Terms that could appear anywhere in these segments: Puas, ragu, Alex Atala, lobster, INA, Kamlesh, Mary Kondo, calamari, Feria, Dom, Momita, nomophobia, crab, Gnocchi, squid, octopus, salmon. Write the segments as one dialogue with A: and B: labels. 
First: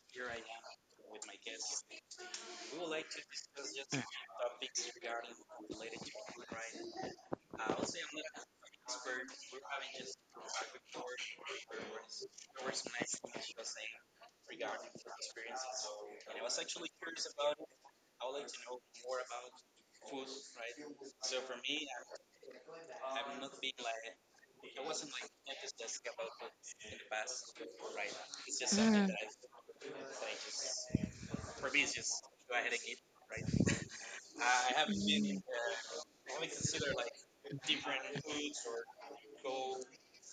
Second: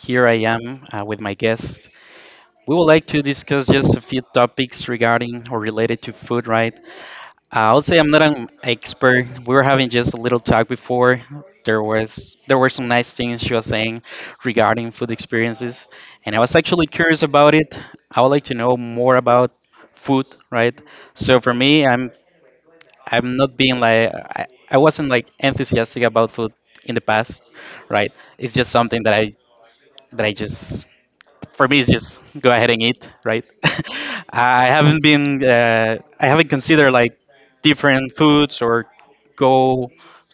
A: here I am with my guest. We would like to discuss just a few topics regarding or related to food, right? I'll say I'm not an expert. We were having just a little talk before. There were some nice things she was saying regarding food experiences, and I was actually curious about
B: It.
A: it. I would like to know more about food, right? So for me, I'm not being like I wasn't like enthusiastic about food in the past, right? It's just something that I just for me it's just go ahead and eat, right? I haven't considered like different foods or go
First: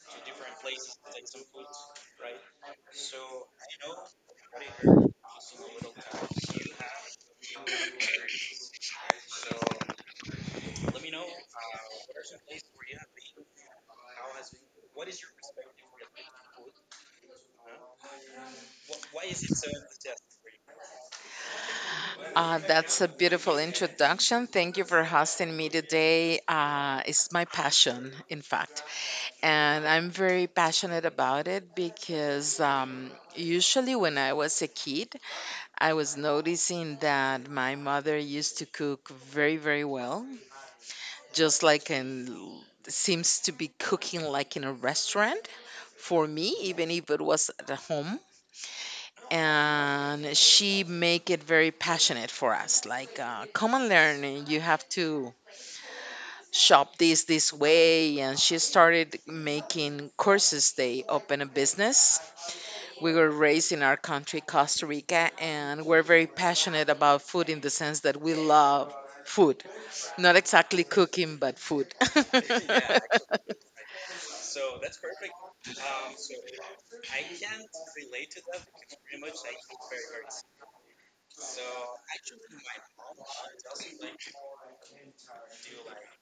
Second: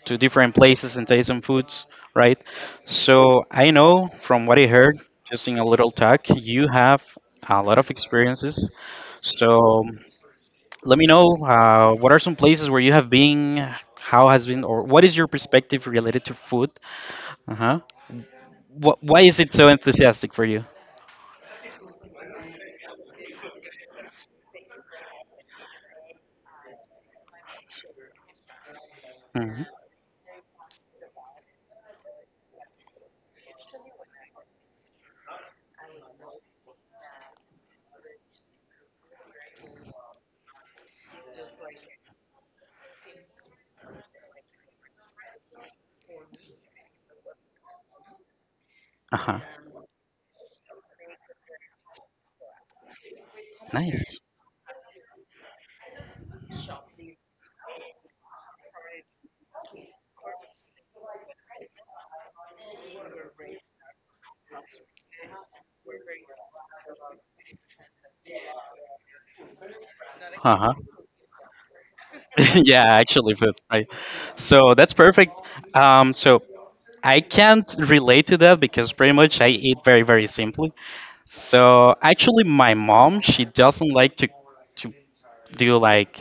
A: to different places and taste some foods, right? So I know from what I heard, just in a little talk, you have a lot of experiences. So let me know, what are some places where you have been, how has been, or what is your perspective related to food? Uh huh. Why is it so enthusiastic for you?
B: That's a beautiful introduction. Thank you for hosting me today. It's my passion, in fact.
A: Hmm.
B: And I'm very passionate about it because usually when I was a kid, I was noticing that my mother used to cook very, very well, just like in seems to be cooking like in a restaurant for me, even if it was at home.
A: Uh huh.
B: And she make it very passionate for us like come and
A: Nice.
B: learn, and you have to shop this way. And she started making courses, they open a business. We were raised in our country, Costa Rica, and we're very passionate about food in the sense that we love food, not
A: Uh huh.
B: exactly cooking but food.
A: Yeah, actually, food. Right. So that's perfect. So I can't relate to that because pretty much I eat very, very simply. So actually, my mom she doesn't like to do like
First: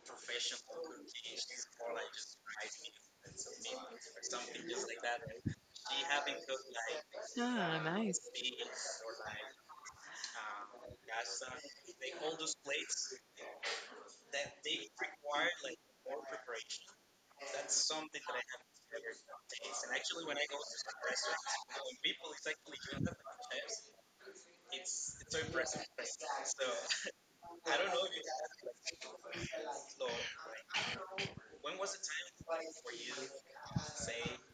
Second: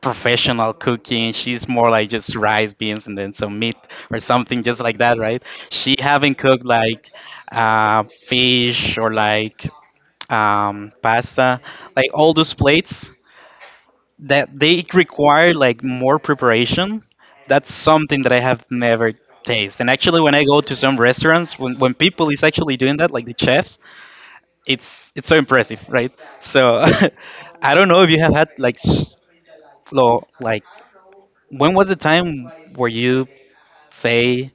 A: professional cooking. She's more like just rice, beans, and then some meat or something just like that, right? She haven't cooked like
B: Ah, nice.
A: fish or like pasta, like all those plates that they require like more preparation. That's something that I have never tasted. And actually, when I go to some restaurants, when people is actually doing that, like the chefs, it's so impressive, right? So I don't know if you have had like like when was the time where you say,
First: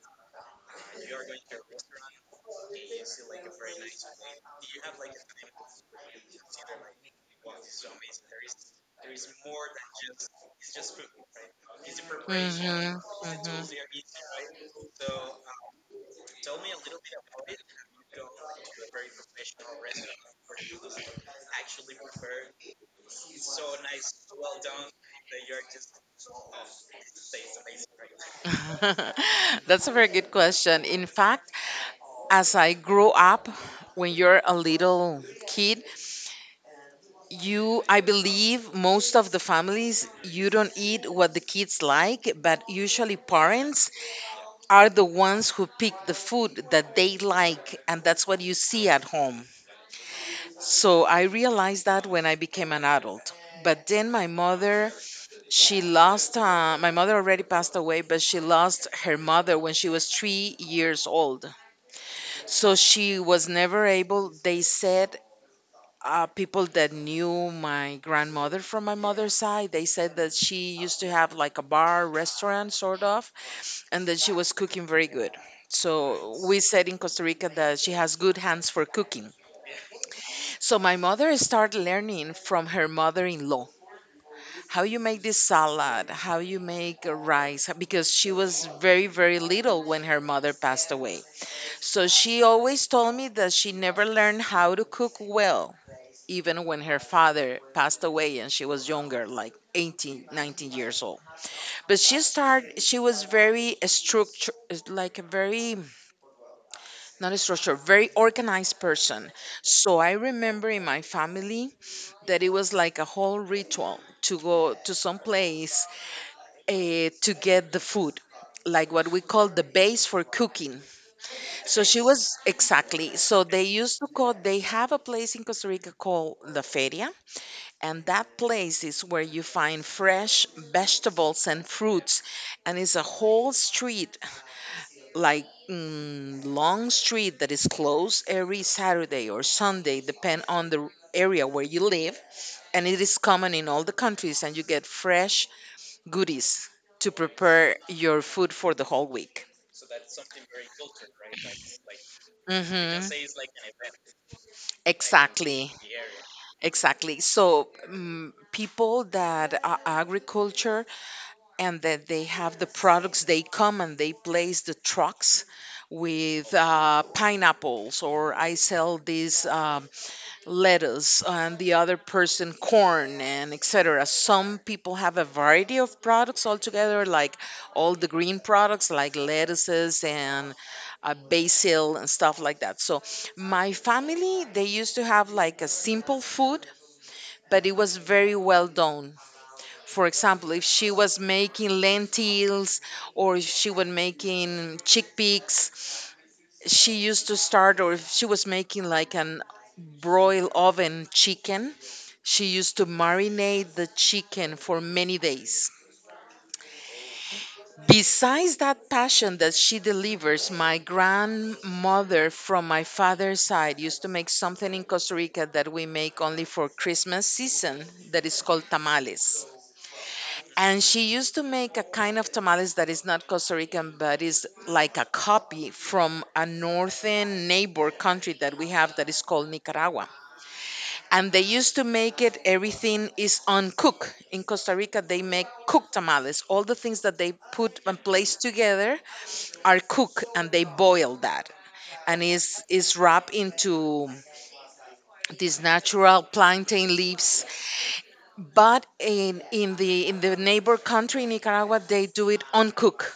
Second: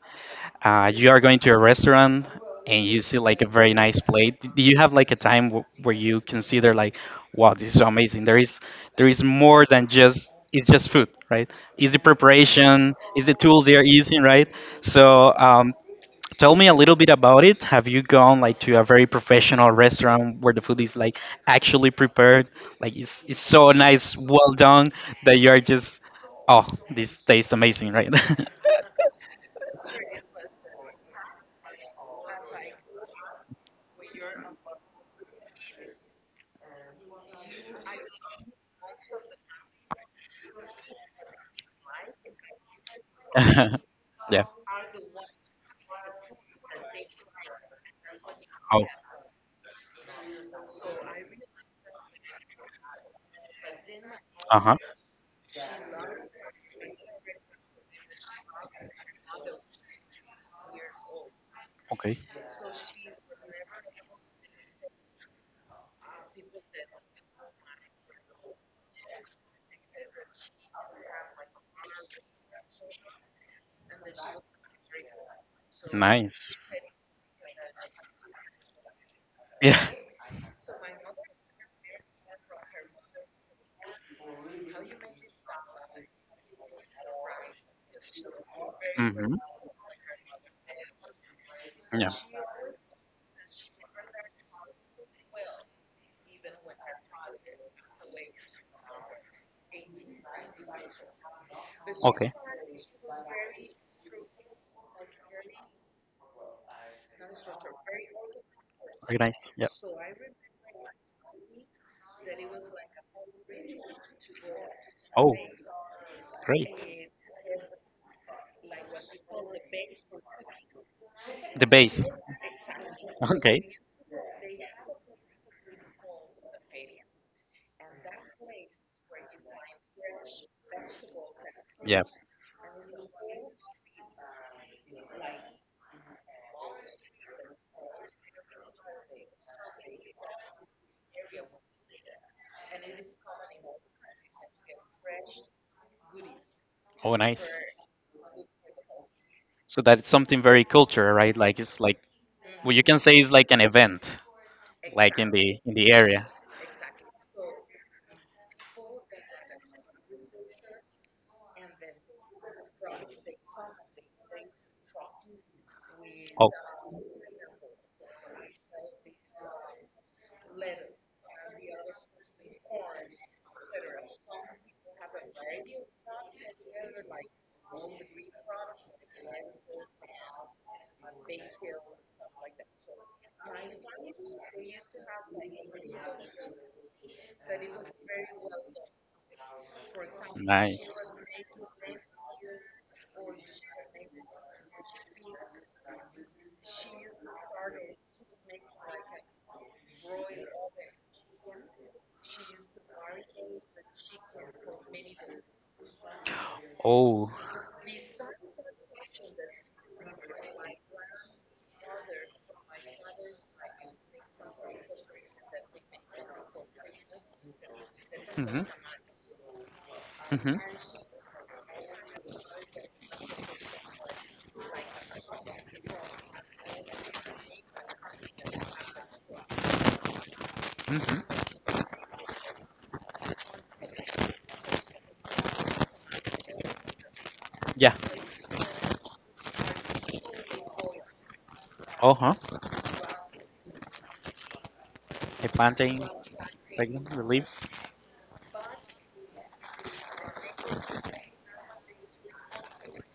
A: you are going to a restaurant and you see like a very nice plate? Do you have like a time where you consider like, wow, this is so amazing. There is more than just it's just food, right? Is the preparation,
B: Mhm,
A: is the tools they are using, right?
B: mhm.
A: So, tell me a little bit about it. Have you gone like to a very professional restaurant where the food is like actually prepared? Like it's so nice, well done that you are just oh, this tastes amazing, right?
B: That's a very good question. In fact, as I grow up, when you're a little kid, you I believe most of the families you don't eat what the kids like, but usually parents
A: Yeah.
B: are the ones who pick the food that they like, and that's what you
A: Oh.
B: see at home. So I realized that when I became an adult. But then my
A: Uh-huh.
B: mother, she lost, my mother already passed away, but she lost her mother when she was 3 years old.
A: Okay.
B: So she was never able, they said, people that knew my grandmother from my mother's side, they said that she used to have like a bar, restaurant, sort of, and that she was cooking very good. So
A: Nice.
B: we said in Costa Rica that she has good hands for cooking.
A: Yeah.
B: So my mother started learning from her mother-in-law how you make this salad, how you make a rice, because she was very, very
A: Mhm.
B: little when her mother passed away. So
A: Yeah.
B: she always told me that she never learned how to cook well, even when her father passed away and she was younger, like 18, 19 years old. But she
A: Okay.
B: started, she was very structured, like a very, not a structure, very organized
A: Very
B: person.
A: nice. Yeah.
B: So I remember in my family that it was like a whole ritual to go to some
A: Oh,
B: place,
A: great.
B: to get the food. Like what we call the base for cooking.
A: The
B: So she
A: base.
B: was exactly. So they
A: Okay.
B: used to call, they have a place in Costa Rica called La Feria. And that place is where you find fresh vegetables and
A: Yeah.
B: fruits. And it's a whole street, like long street that is closed every Saturday or Sunday, depend on the area where you live. And it is common in all the countries, and you get fresh goodies to
A: Oh, nice.
B: prepare your food for the whole week.
A: So that's something very cultural, right? Like it's like, well, you
B: Hmm.
A: can say it's like an event, like in the
B: Exactly.
A: in the area.
B: Exactly. So, people that are agriculture and that they have the products, they come and they place the trucks with
A: Oh,
B: pineapples, or I sell this, lettuce, and the other person corn, and etc. Some people have a variety of products altogether, like all the green products, like lettuces and basil and stuff like that. So, my family, they used to have like a simple food, but it was very well done. For example, if
A: nice.
B: she was making lentils, or if she was making chickpeas, she used to start, or if she was making like an broil oven chicken, she used to marinate the chicken for many days.
A: Oh.
B: Besides that passion that she delivers, my grandmother from my father's side used to make something in Costa Rica that we make only for Christmas season, that is called
A: Mhm.
B: tamales.
A: Mhm.
B: And she used to make a kind of tamales that is not Costa Rican, but is like a copy from a northern neighbor country that we have that is called Nicaragua. And they
A: Mhm.
B: used to make it, everything is on cook. In Costa Rica, they make cooked tamales. All the things that they put
A: Yeah.
B: and place together are cooked and they boil that.
A: Uh
B: And
A: huh.
B: is wrapped into
A: The
B: these
A: plantain,
B: natural
A: like
B: plantain
A: the
B: leaves,
A: leaves.
B: but in the neighbor country Nicaragua, they do it uncooked.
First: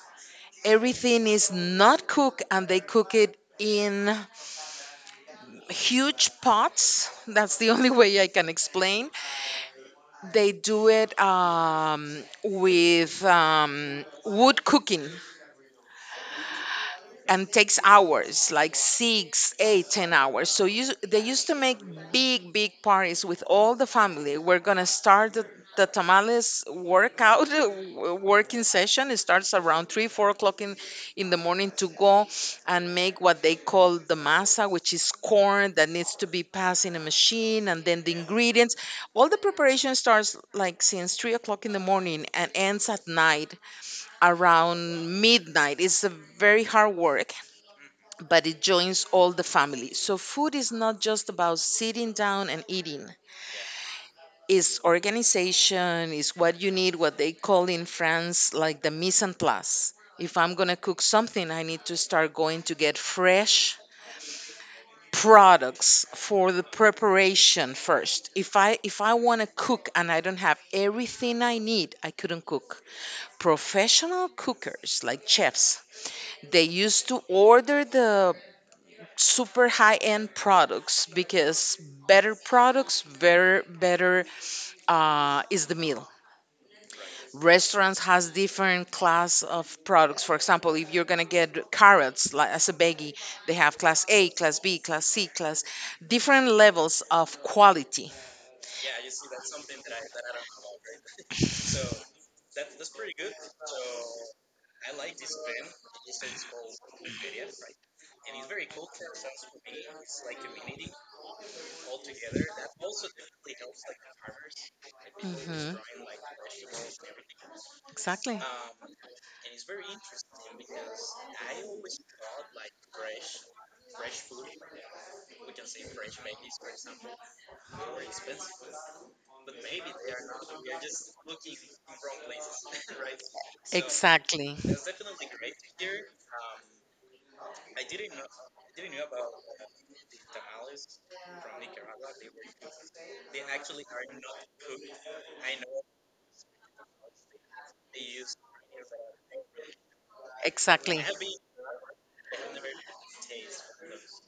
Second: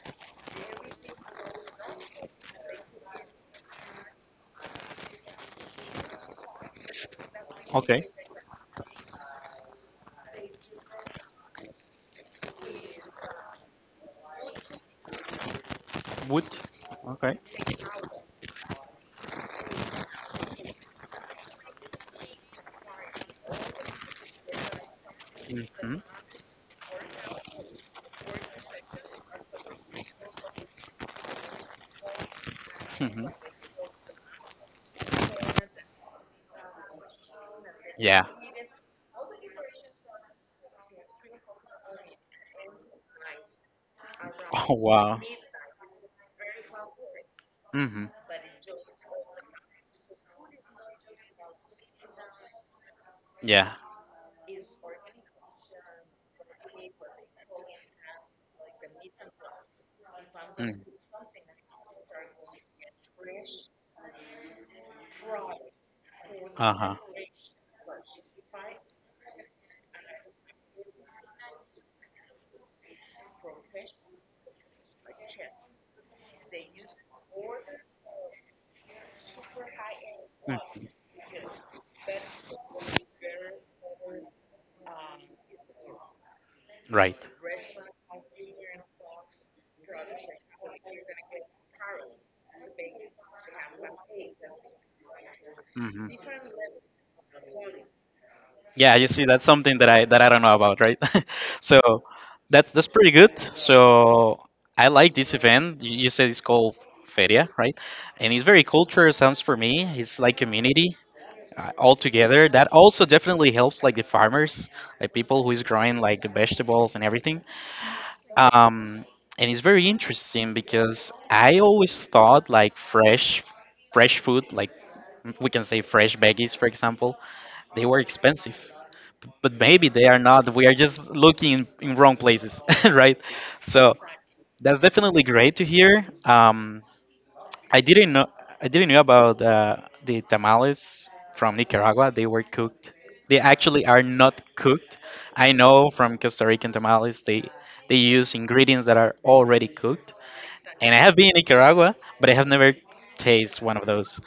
B: Everything is not cooked, and they cook it in huge pots. That's the only
A: Okay.
B: way I can explain. They do it with wood cooking.
A: Wood. Okay.
B: And takes hours, like 6, 8, 10 hours So you, they used to make big parties with all the family. We're gonna start the
A: Mhm.
B: tamales workout working session. It starts around 3, 4 o'clock in the morning to go and make
A: Mhm.
B: what they call the masa, which is corn that needs to be passed in a machine, and then the
A: Yeah.
B: ingredients. All the preparation starts like since 3 o'clock in the morning and ends at night
A: Oh, wow.
B: around midnight. It's a very hard work,
A: Hmm.
B: but it joins all the family. So food is not just about sitting down and eating.
A: Yeah.
B: It's organization, it's what you need, what they call in France like the mise en place. If I'm gonna
A: Mm.
B: cook something, I need to start going to get fresh products for the preparation first. If I wanna cook and I don't have everything I need, I couldn't cook. Professional cookers like chefs, they used to
A: Uh-huh.
B: order the super high end
A: Okay.
B: products, because better products, better, better, is the meal.
A: Right.
B: Restaurants has different class of products. For example, if you're gonna get carrots like as a veggie, they have class A, class B, class C, class,
A: Hmm.
B: different levels of quality.
A: Yeah, you see, that's something that I don't know about, right? So that's pretty good. So I like this event. You said it's called Feria, right? And it's very culture sounds for me. It's like community, altogether, that also definitely helps like the farmers, like people who is
B: Mhm.
A: growing like the vegetables and everything.
B: Exactly.
A: Um and it's very interesting because I always thought like fresh food, like, we can say fresh veggies for example, they were expensive, but maybe they are not, we are just looking in wrong places, right? So
B: Exactly.
A: that's definitely great to hear. Um I didn't know I didn't know about, the tamales from Nicaragua. They were cooked. They actually are not cooked. I know from Costa Rican tamales they use ingredients that are already cooked. And I
B: Exactly.
A: have been in Nicaragua, but I have never tasted one of those.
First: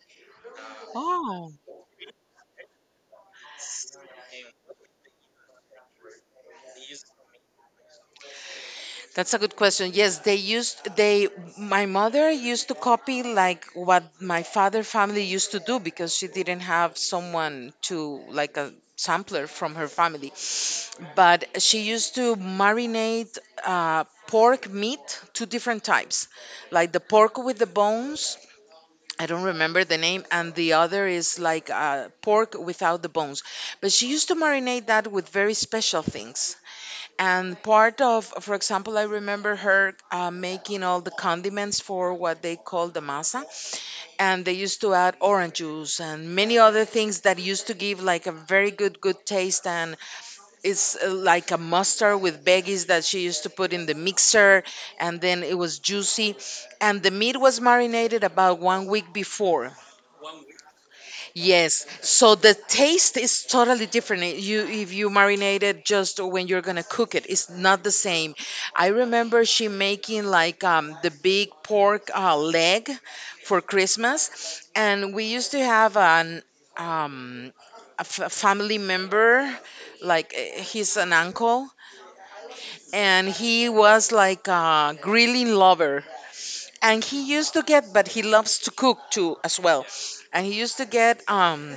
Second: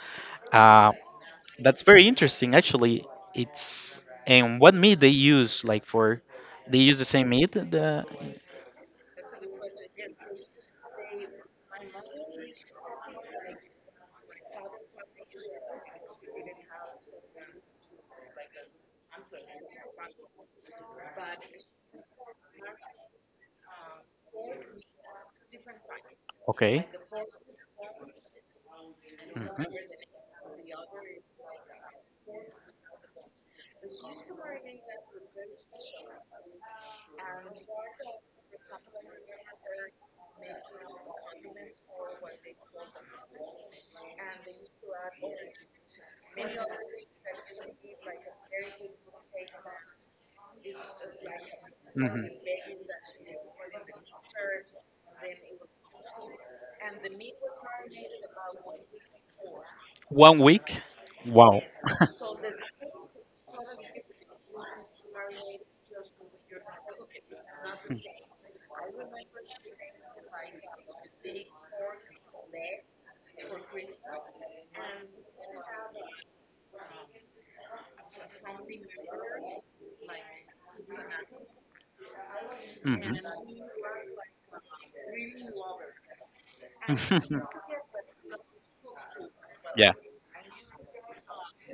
A: Uh,
B: Oh,
A: that's very interesting actually. It's, and what meat they use, like, for, they use the same meat, the
B: that's a good question. Yes, they used, they, my mother used to copy like what my father family used to do, because she didn't have someone to like a sampler from her family. But she used to marinate pork meat, two different types,
A: okay.
B: like the pork with the bones. I don't remember the
A: Mhm.
B: name, and the other is like pork without the bones. But she used to marinate that with very special things. And part of, for example, I remember her making all the condiments for what they call the masa, and they used to add orange juice and many other things that used to give like a very good, good taste. And it's like a mustard
A: Hmm.
B: with veggies that she used to put in the mixer, and then it was juicy. And the meat was marinated about 1 week before.
A: One week. Wow.
B: Yes. So the taste is totally different. It- You if you marinate it just when you're gonna cook it, it's not the same. I remember she making like the big pork leg for Christmas, and we used to have an um, a family member, like he's an uncle, and
A: Hmm.
B: he was like a grilling lover, and he used to get, but he loves to cook too as well,
A: Yeah,
B: and he used to get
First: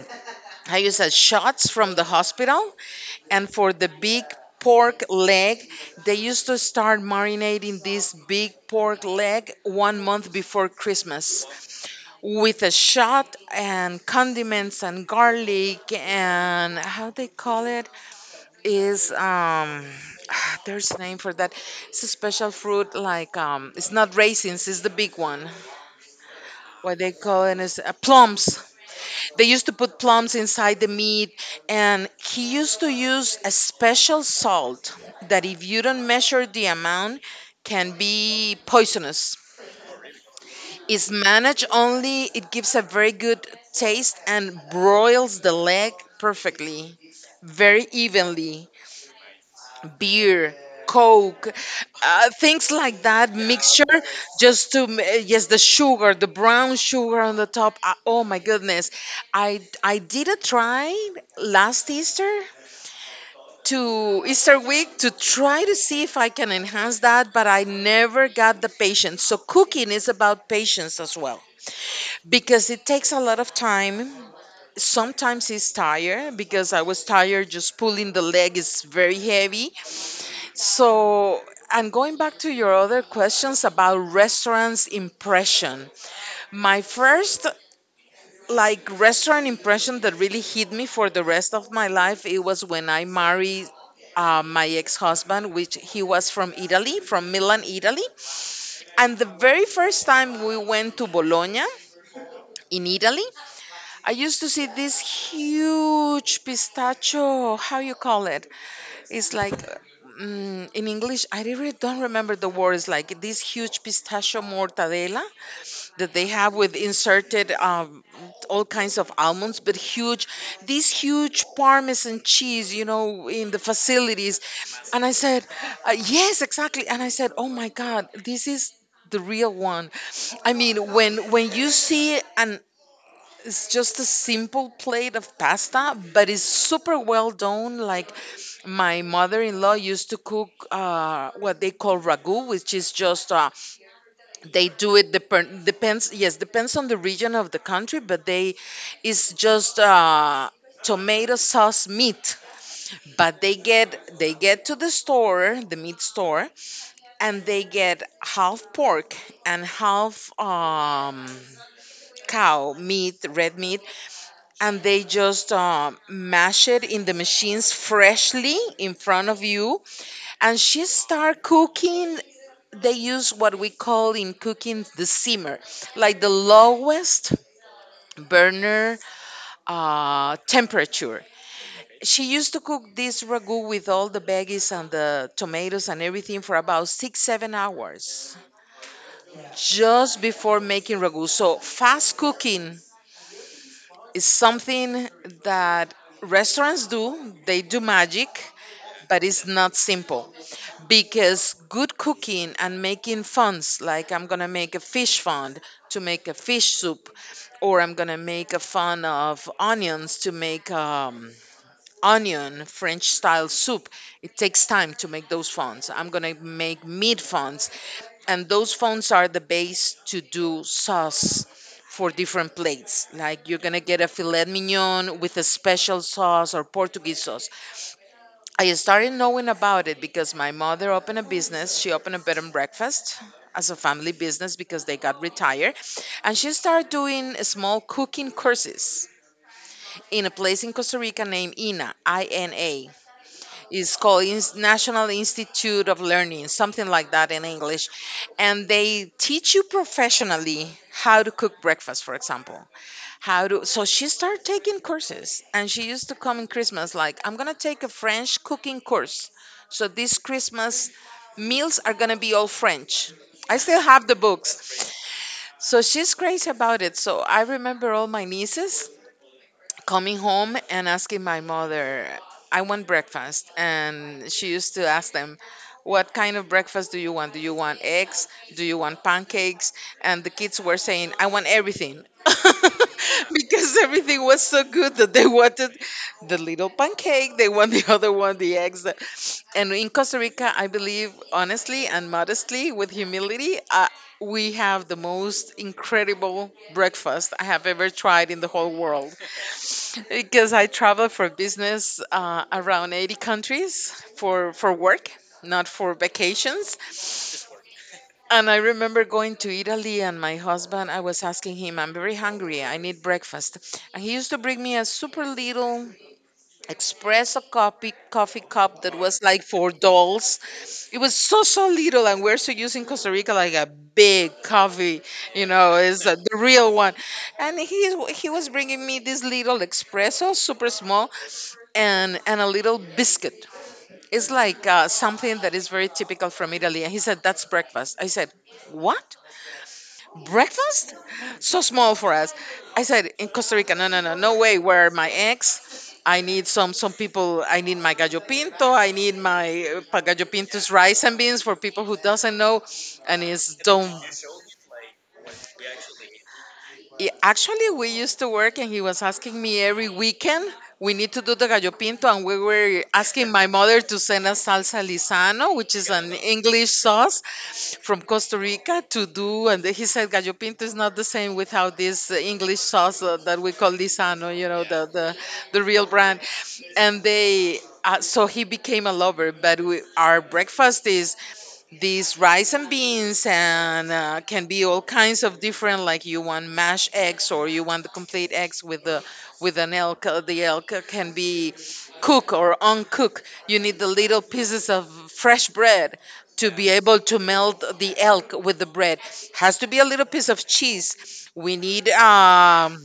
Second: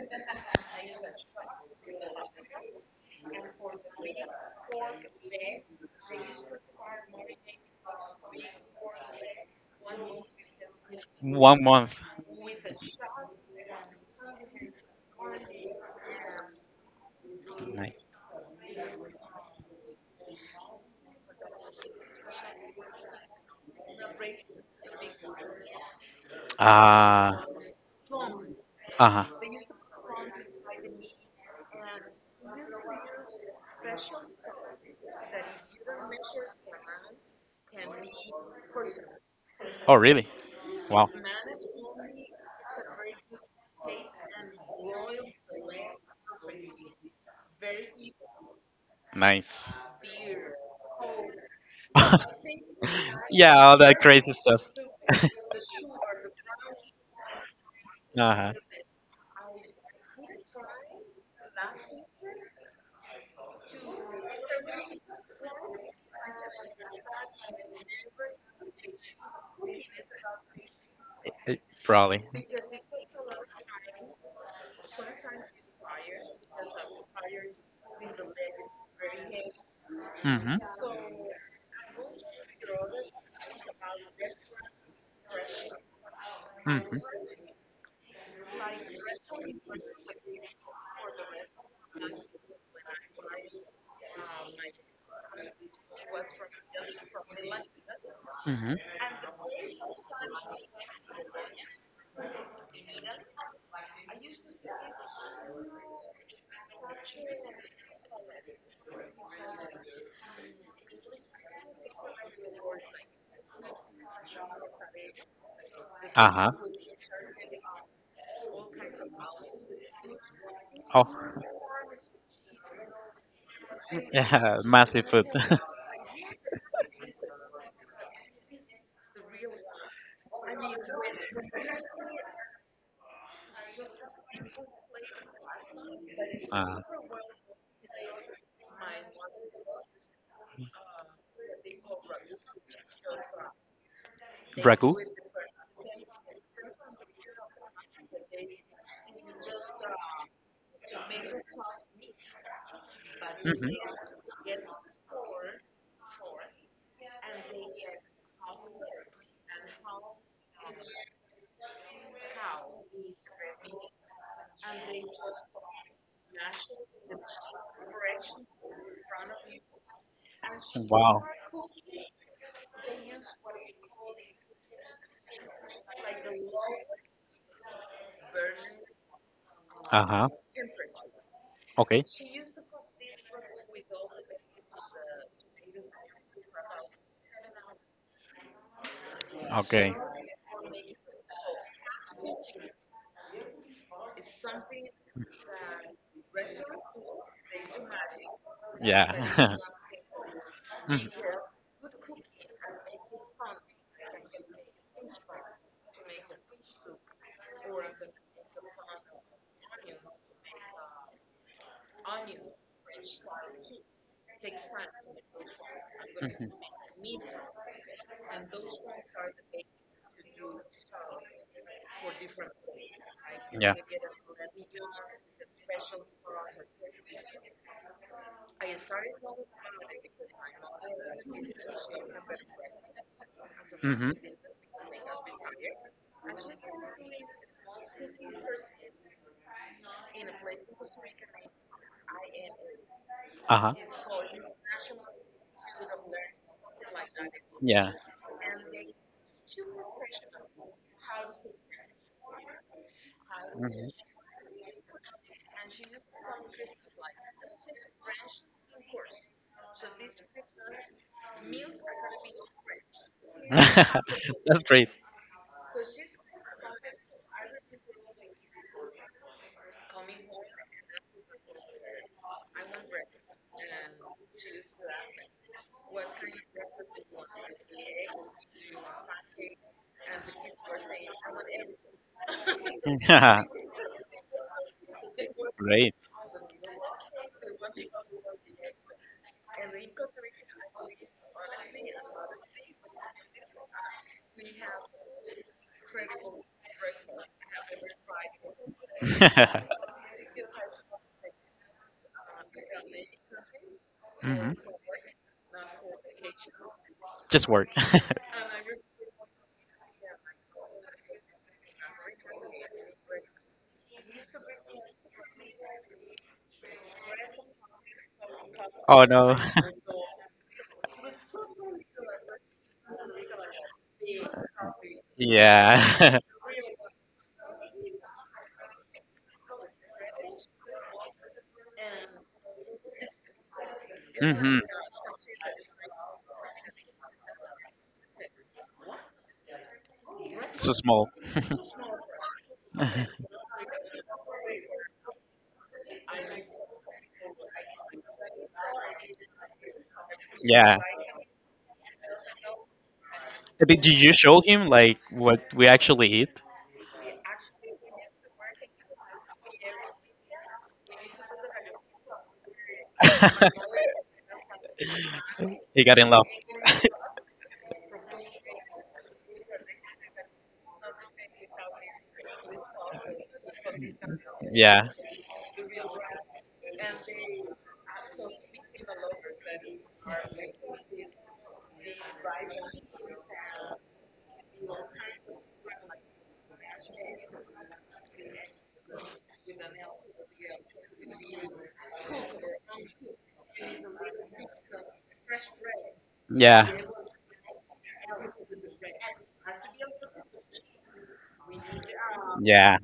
B: I use as shots from the hospital. And for the big pork leg, they used to start marinating this big pork leg 1 month before Christmas
A: one month.
B: with a shot and condiments and garlic, and how they call it
A: Nice.
B: is there's a name for that. It's a special fruit, like it's not raisins, it's the big one. What they
A: Ah.
B: call it is plums.
A: Uh huh.
B: They used to put plums inside the meat, and he used to use a special salt that, if you don't measure the amount, can be poisonous.
A: Oh, really? Wow,
B: It's managed only, it gives a very good taste and broils the leg perfectly, very evenly.
A: nice.
B: Beer, coke, things like that
A: Yeah, all
B: mixture,
A: that crazy stuff.
B: just to yes, the sugar, the brown sugar on the top. Oh
A: Uh
B: my
A: huh.
B: goodness. I did a try last Easter, to Easter week, to try to see if I can enhance that, but I never got the patience. So cooking is about patience as well,
A: Probably.
B: because it takes a lot of time. Sometimes it's tired, because I was tired just pulling the leg is very heavy.
A: Mm-hmm.
B: So, and going back to your other questions about restaurants impression, my
A: Mm-hmm.
B: first like restaurant impression that really hit me for the rest of my life, it was when I married my ex-husband, which he was from Italy, from Milan, Italy.
A: Mm-hmm.
B: And the very first time we went to Bologna in Italy, I used to see this huge pistachio. How you call it? It's like in English, I really don't remember the words. Like this huge pistachio mortadela that they
A: Uh huh.
B: have with inserted all kinds of almonds, but huge. This
A: Oh.
B: huge Parmesan cheese, you know, in the facilities.
A: Yeah,
B: And
A: massive
B: I
A: food.
B: said, yes, exactly. And I said, oh my God, this is the real one. I mean, when you see an, it's just a simple plate of pasta, but it's
A: uh,
B: super well done. Like my mother-in-law used to cook what they call ragu, which is just they
A: Ragu.
B: do it dep- depends. Yes, depends on the region of the country, but they, it's just tomato sauce meat. But they
A: Hmm.
B: get they get to the store, the meat store, and they get half pork and half cow meat, red meat, and they just mash it in the machines freshly in front of you and she
A: Wow.
B: start cooking. They use what we call in cooking the simmer, like the lowest burner
A: Uh huh.
B: temperature.
A: Okay.
B: She used to cook this ragu with all the veggies and the tomatoes and everything for about 6 7 hours.
A: Okay.
B: Just before making ragu so fast cooking. It's something that restaurants do, they do magic,
A: Yeah.
B: but it's not simple
A: Mhm.
B: because good cooking and making funds, like I'm gonna make a fish fund to make a fish soup, or I'm gonna make a fun of onions to make onion French style soup. It takes time to make those fonds. I'm gonna make meat fonds, and those fonds are the base to do sauce for different plates. Like
A: you
B: you're
A: Yeah.
B: gonna get a filet mignon with a special sauce or Portuguese sauce. I started knowing about it because my mother opened a business. She opened a bed and breakfast as a
A: Hmm.
B: family business because they got retired. And she started doing small cooking courses in a place in Costa Rica named INA, I N A.
A: Uh-huh.
B: It's called Ins- National Institute of Learning, something like that in English.
A: Yeah.
B: And they teach you professionally how to cook breakfast, for example. How to, so
A: Mhm.
B: she started taking courses and she used to come in Christmas like I'm gonna take a French cooking course. So this Christmas meals are gonna be all French. I still have the
A: That's great.
B: books. So she's crazy about it. So I remember all my nieces coming home and asking my mother, I want breakfast. And she used to ask them, what kind of breakfast do you want? Do you want eggs? Do you want pancakes? And the kids were saying, I want everything. Because everything was so good that they wanted
A: Great.
B: the little pancake, they want the other one, the eggs. And in Costa Rica, I believe honestly and modestly, with humility, we have the most incredible breakfast I have ever tried in the whole world. Because I travel for business around 80 countries
A: Mhm.
B: for work, not for vacations.
A: Just work.
B: And I remember going to Italy, and my husband, I was asking him, I'm very hungry, I need breakfast. And he used to bring me a super little espresso coffee cup that
A: Oh
B: was
A: no.
B: like for dolls. It was so so little, and we're so using Costa Rica like a big coffee, you know, is
A: Yeah.
B: the real one. And he was bringing me this little espresso, super small, and a little biscuit. It's
A: Hmm.
B: like something that is very typical from Italy. And he said that's breakfast. I said, what?
A: So
B: Breakfast
A: small.
B: so small for us. I said, in Costa Rica, no, no, no, no way. Where my eggs? I need some people, I need my gallo pinto. I need my gallo pinto's
A: Yeah.
B: rice and beans for people who doesn't know. And is
A: Did you
B: don't.
A: you show him like what we actually eat?
B: Yeah, actually, we used to work, and he was asking me every weekend, we need to do the gallo pinto, and we were asking my mother to send us salsa lisano, which
A: He
B: is
A: got in
B: an
A: love.
B: English sauce from Costa Rica, to do. And he said gallo pinto is not the same without this English sauce that we call lisano, you know,
A: Yeah.
B: the real brand. And they, so he became a lover. But we, our breakfast is these rice and beans and can be all kinds of different like you want mashed eggs or you want the complete eggs with the with an elk the elk can be cook or uncook. You need the little pieces of fresh bread to be
A: Yeah.
B: able to melt the elk with the bread. Has to be a little piece of cheese. We need
A: Yeah.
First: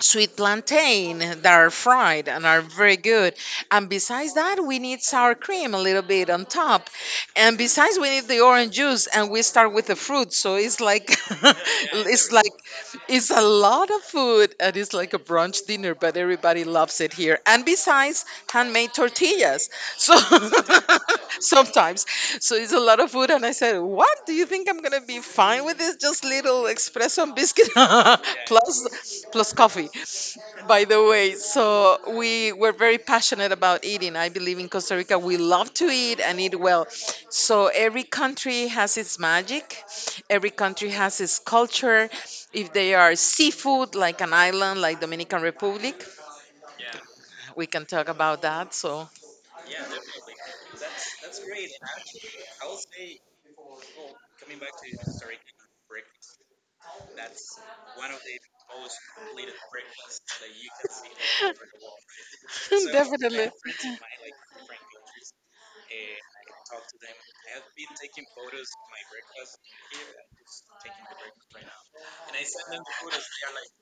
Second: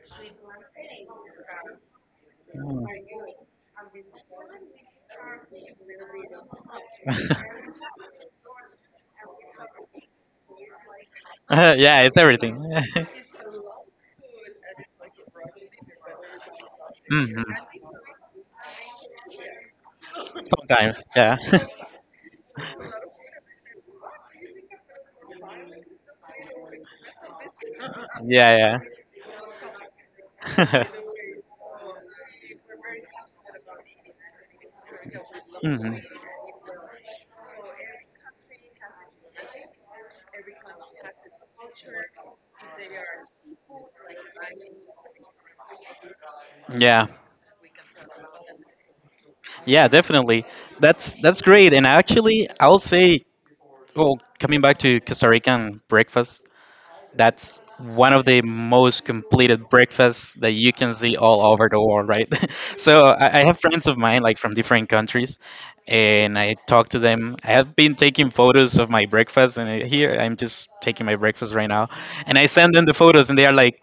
B: sweet plantain that are fried and are
A: Mm.
B: very good. And besides that, we need sour cream a little bit on top. And besides, we need the orange juice, and we start with the fruit. So it's like
A: Yeah, it's
B: it's like
A: everything.
B: it's a lot of food, and it's like a brunch dinner. But everybody loves it here.
A: Hmm.
B: And besides, handmade tortillas. So
A: Sometimes, yeah.
B: sometimes, so it's a lot of food, and I said, "What do you think I'm gonna be fine with this? Just little espresso and biscuit
A: Yeah, yeah.
B: plus coffee." By the way, so we were very passionate about eating. I believe in Costa Rica, we love to
A: Hmm.
B: eat and eat well. So every country has its magic. Every country has its culture. If they are seafood, like an island like Dominican Republic,
A: Yeah,
B: we can talk about that. So
A: yeah, definitely. That's great. And actually, I'll say, well, coming back to Costa Rican breakfast, that's one of the most completed breakfasts that you can see all over the world, right? So I
B: Definitely.
A: have friends of mine like from different countries, and I talk to them. I have been taking photos of my breakfast, and here I'm just taking my breakfast right now, and I send them the photos, and they are like,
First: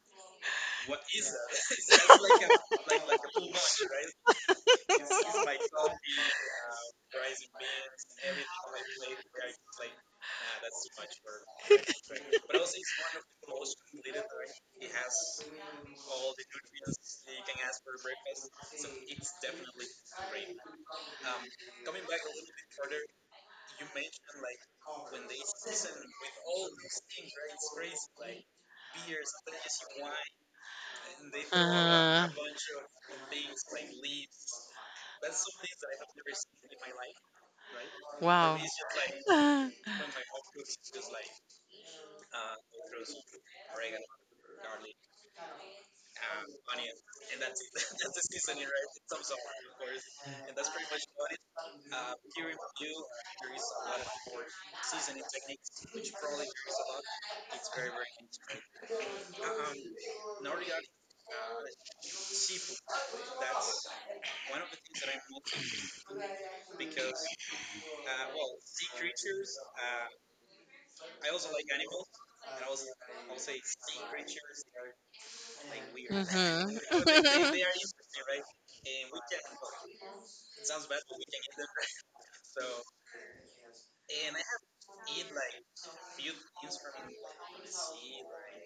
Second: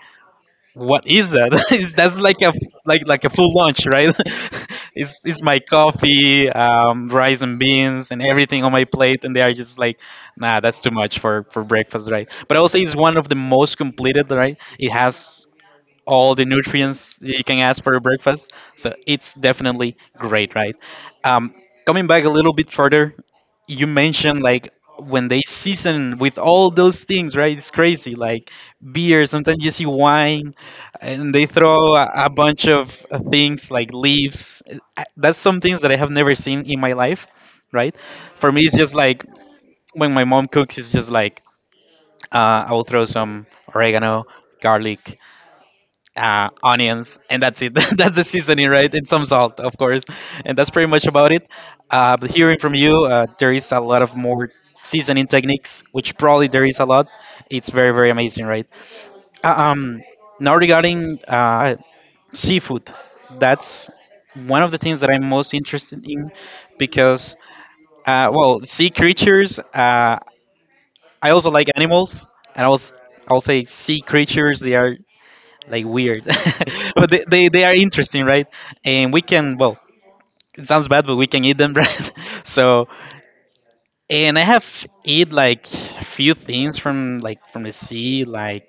A: what is that? Is That's like a, full lunch, right? It's my coffee, rice and beans, and everything on my plate, and they are just like, nah, that's too much for breakfast, right? But also, it's one of the most completed, right? It has all the nutrients you can ask for your breakfast. So it's definitely great, right? Um, Coming back a little bit further, you mentioned like when they season with all those things, right? It's crazy. Like beer, sometimes you see wine, and they throw a,
B: Uh,
A: a bunch of things like leaves. That's some things that I have never seen in my life, right?
B: For
A: For
B: wow.
A: me, it's just like
B: Like
A: when my mom cooks, it's just like, I will throw some oregano, garlic, onions, and that's it. That's the seasoning, right? And some salt, of course, and that's pretty much about it. But hearing from you, there is a lot of more seasoning techniques, which probably there is a lot. It's very very amazing, right? Uh, um, now regarding, seafood, that's one of the things that I'm most interested in because, well, sea creatures. I also like animals, and I'll say sea creatures. They are
B: hmm
A: like
B: they
A: weird,
B: are.
A: but they are interesting,
B: Mm-hmm.
A: right? And we can well, it sounds bad, but we can eat them, right? So, and I have eat like few things from, like, from the sea,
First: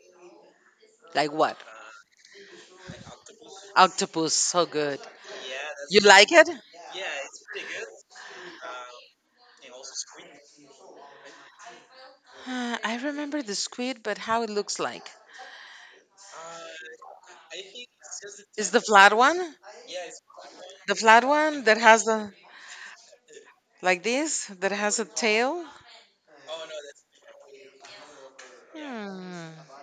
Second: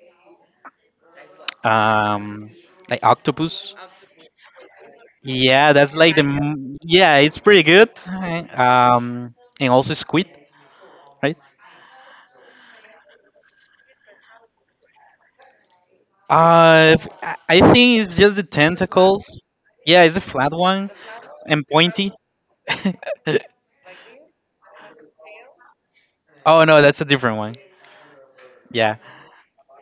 B: Like what?
A: um like octopus.
B: Octopus, so good. Yeah,
A: Yeah, that's
B: you
A: like,
B: like it?
A: yeah, it's pretty good. Um and also squid, right?
B: I remember the squid, but how it looks like.
A: uh I think it's just the
B: Is the flat
A: tentacles.
B: one?
A: Yeah, it's a flat one
B: The flat one
A: and
B: that has
A: pointy.
B: the like this that has a tail?
A: Oh no, that's a different one. Yeah.
B: Yeah. Hmm.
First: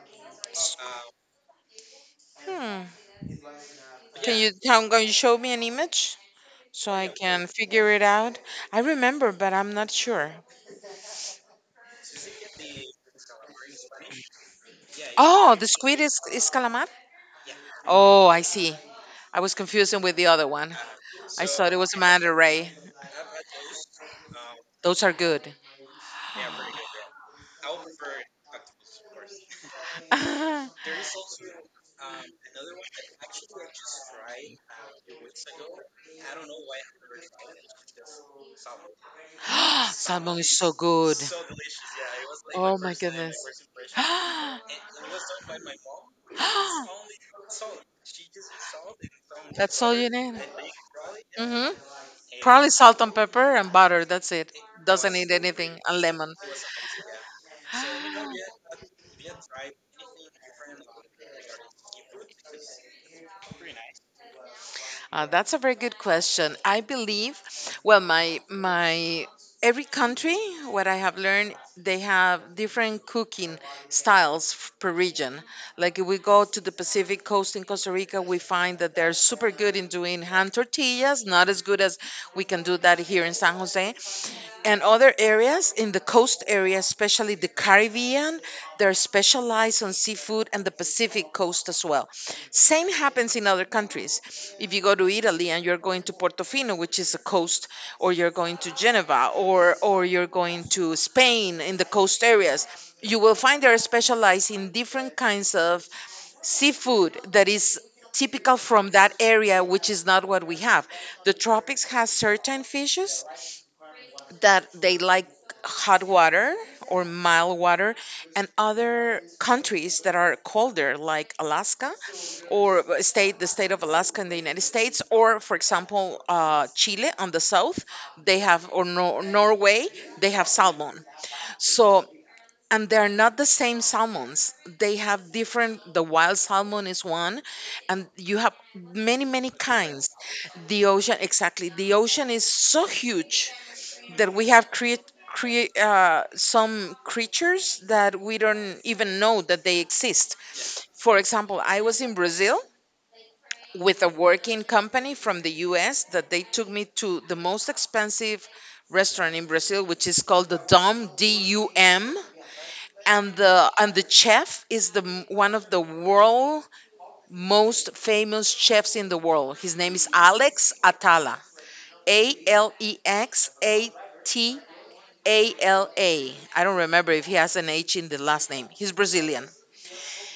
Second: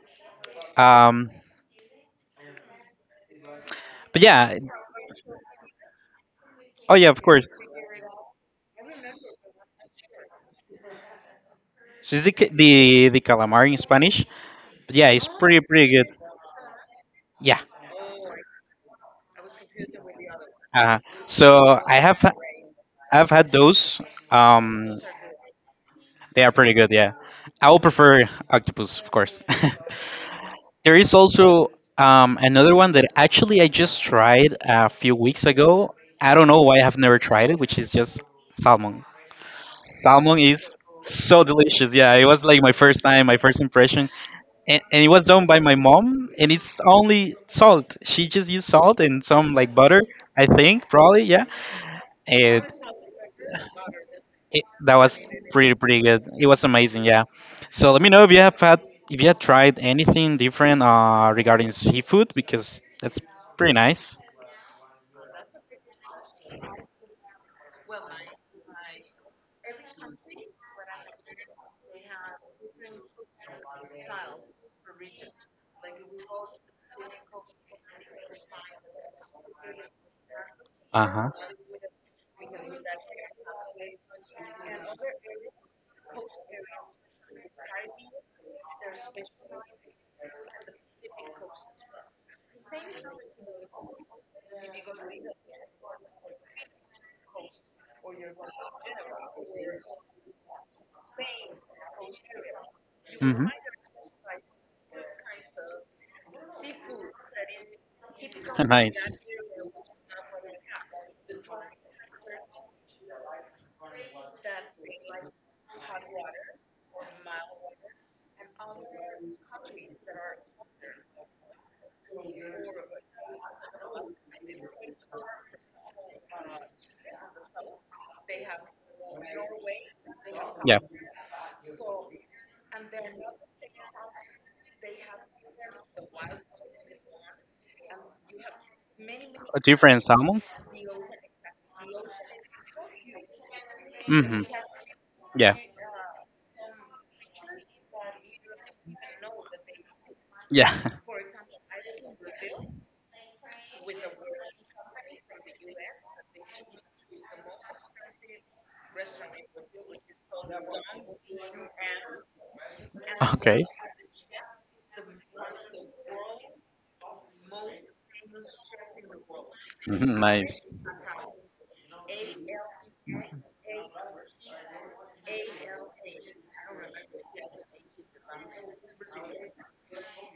A: Um,
B: Hmm.
A: but
B: Can you
A: yeah,
B: how going to show me an image so
A: oh yeah,
B: I
A: of course.
B: can figure it out? I remember, but I'm not sure.
A: So it's the calamari in Spanish. But yeah, it's
B: Oh,
A: pretty
B: the
A: pretty
B: squid
A: good.
B: is calamar.
A: Yeah.
B: Oh, I see. I was confusing with the other one.
A: Uh,
B: I thought it
A: so
B: was manta ray.
A: I've had those. Um,
B: Those are good.
A: they are pretty good. Yeah, I will prefer octopus, of course. There is also, another one that actually I just tried a few weeks ago. I don't know why I have never tried it, which is just salmon.
B: Salmon
A: Salmon
B: is so
A: is
B: good.
A: so delicious. Yeah, it was like my
B: Oh my
A: first time, my
B: goodness.
A: first impression. And it was done by my mom, and it's only salt, she just used salt and some like
B: That's all
A: butter.
B: you need.
A: I think probably, yeah.
B: Hmm.
A: it,
B: Probably salt and pepper and butter. That's it.
A: it That
B: Doesn't
A: was
B: need
A: pretty
B: anything, a
A: pretty good,
B: lemon.
A: it was amazing, yeah. So let me know if you have had if you have tried anything different regarding seafood because that's pretty nice.
B: That's a very good question. I believe, well, my every country, what I have learned, they have different cooking styles per region. Like if we go to the Pacific Coast in Costa Rica, we find that they're super good in doing hand tortillas,
A: Uh-huh.
B: not as good as we can do that here in San Jose and other areas in the coast area, especially the Caribbean. They're specialized on seafood and the Pacific coast as well. Same happens in other countries. If you go to Italy and you're going to Portofino, which is the coast, or you're going to Geneva, or you're going to Spain in the coast areas, you will
A: Hmm.
B: find they're specialized in different kinds of seafood that is typical from
A: Nice.
B: that area, which is not what we have. The tropics has certain fishes, that they like hot water or mild water, and other countries that are colder like Alaska, or state of Alaska in the United States, or for example Chile on the south, they have, or Norway, they have
A: Yeah,
B: salmon. So, and they're not the same salmons, they have different, the wild salmon is one, and you have many
A: different
B: kinds.
A: salmons.
B: The ocean, exactly, the ocean is so huge that
A: Mm-hmm.
B: we have create
A: Yeah,
B: create some creatures that we don't even know that they exist.
A: yeah.
B: For example, I was in Brazil with a working company from the U.S. that they took me to the most expensive restaurant in Brazil, which is called the Dom, DUM. And
A: Okay.
B: the chef is one of the world most famous chefs in the world. His name is
A: Mhm. Nice.
B: Alex Atala. Alex Atala. ALA. I don't remember if he has an H in the last name. He's Brazilian.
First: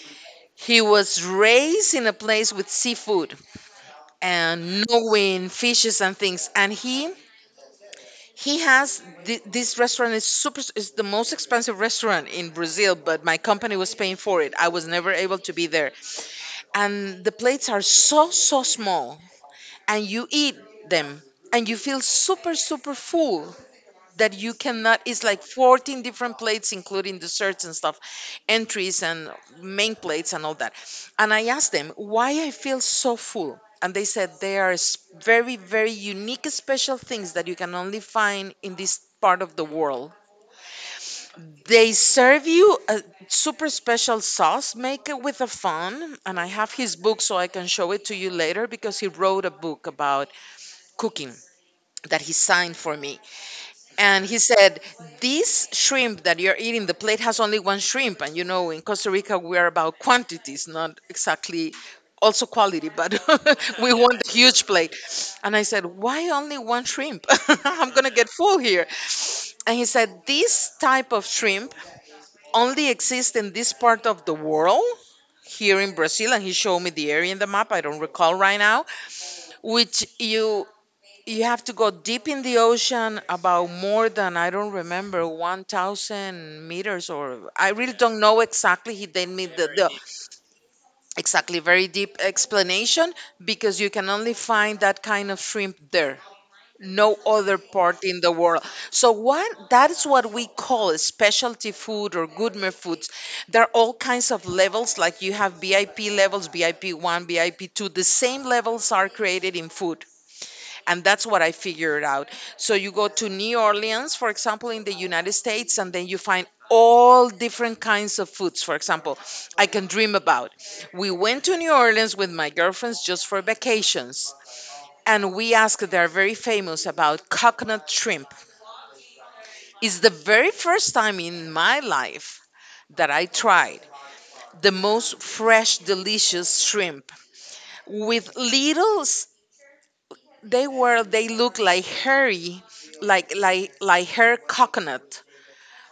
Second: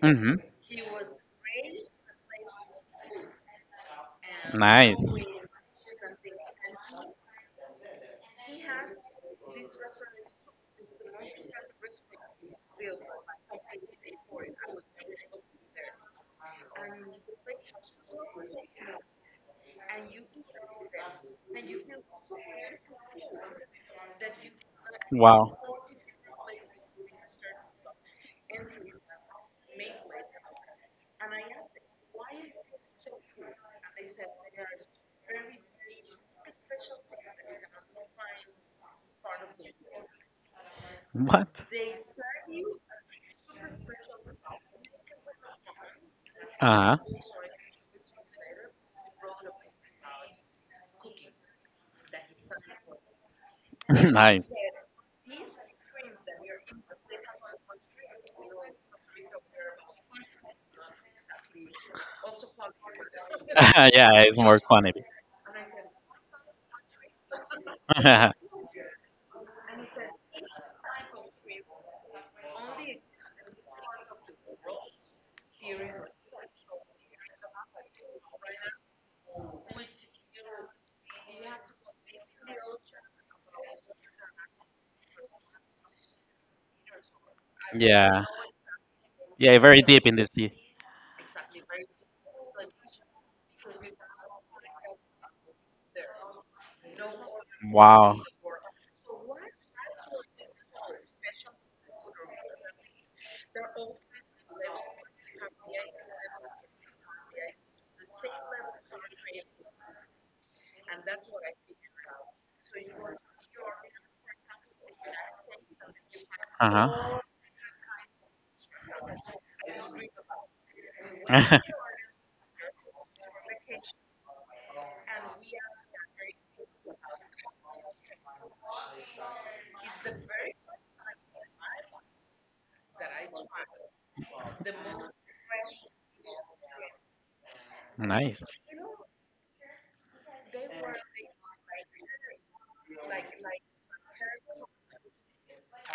A: Hmm.
B: He was raised in a place with seafood and
A: Nice.
B: knowing fishes and things. And he has this restaurant is super, is the most expensive restaurant in Brazil, but my company was paying for it. I was never able to be there. And the plates are so so small and you eat them and you feel super super full that you cannot, it's like
A: Wow.
B: 14 different plates including desserts and stuff, entries and main plates and all that. And I asked them why I feel so full and they said they are very very unique special things that you can only find in this part of the world.
A: What?
B: They serve you a super special sauce make it with a fun, and I have his
A: Uh-huh.
B: book so I can show it to you later because he wrote a book about cooking that he signed for me. And he
A: Nice.
B: said, this shrimp that you're eating, the plate has only one shrimp. And you know, in Costa Rica, we are about quantities, not exactly also quality, but we
A: Yeah,
B: want the
A: it's more
B: huge plate.
A: quantity.
B: And I said, why only one shrimp? I'm going to get full here. And he said, this type of shrimp only exists in this part of the world. Here in Brazil, and he showed me the area in the map. I don't recall right now, which you have to go deep in the ocean about more than I don't remember 1000 meters or I really don't
A: Yeah.
B: know exactly he didn't
A: Yeah,
B: meet the,
A: very
B: the
A: deep in the sea.
B: exactly very deep explanation because you can only find that kind of shrimp there, no other part
A: Wow.
B: in the world. So what that is what we call specialty food or gourmet foods. There are all kinds of levels, like you have VIP levels, VIP 1, VIP 2. The same levels are created in food, and that's what I figured out. So you go to New Orleans, for example, in the United States, and then you find
A: Uh huh.
B: all different kinds of foods, for example, I can dream about. We went to New Orleans with my girlfriends just for vacations, and we asked, they're very famous about coconut shrimp. It's the very first time in my life that I tried the most fresh, delicious shrimp with
A: Nice.
B: little. They were, they look like hairy, like hair coconut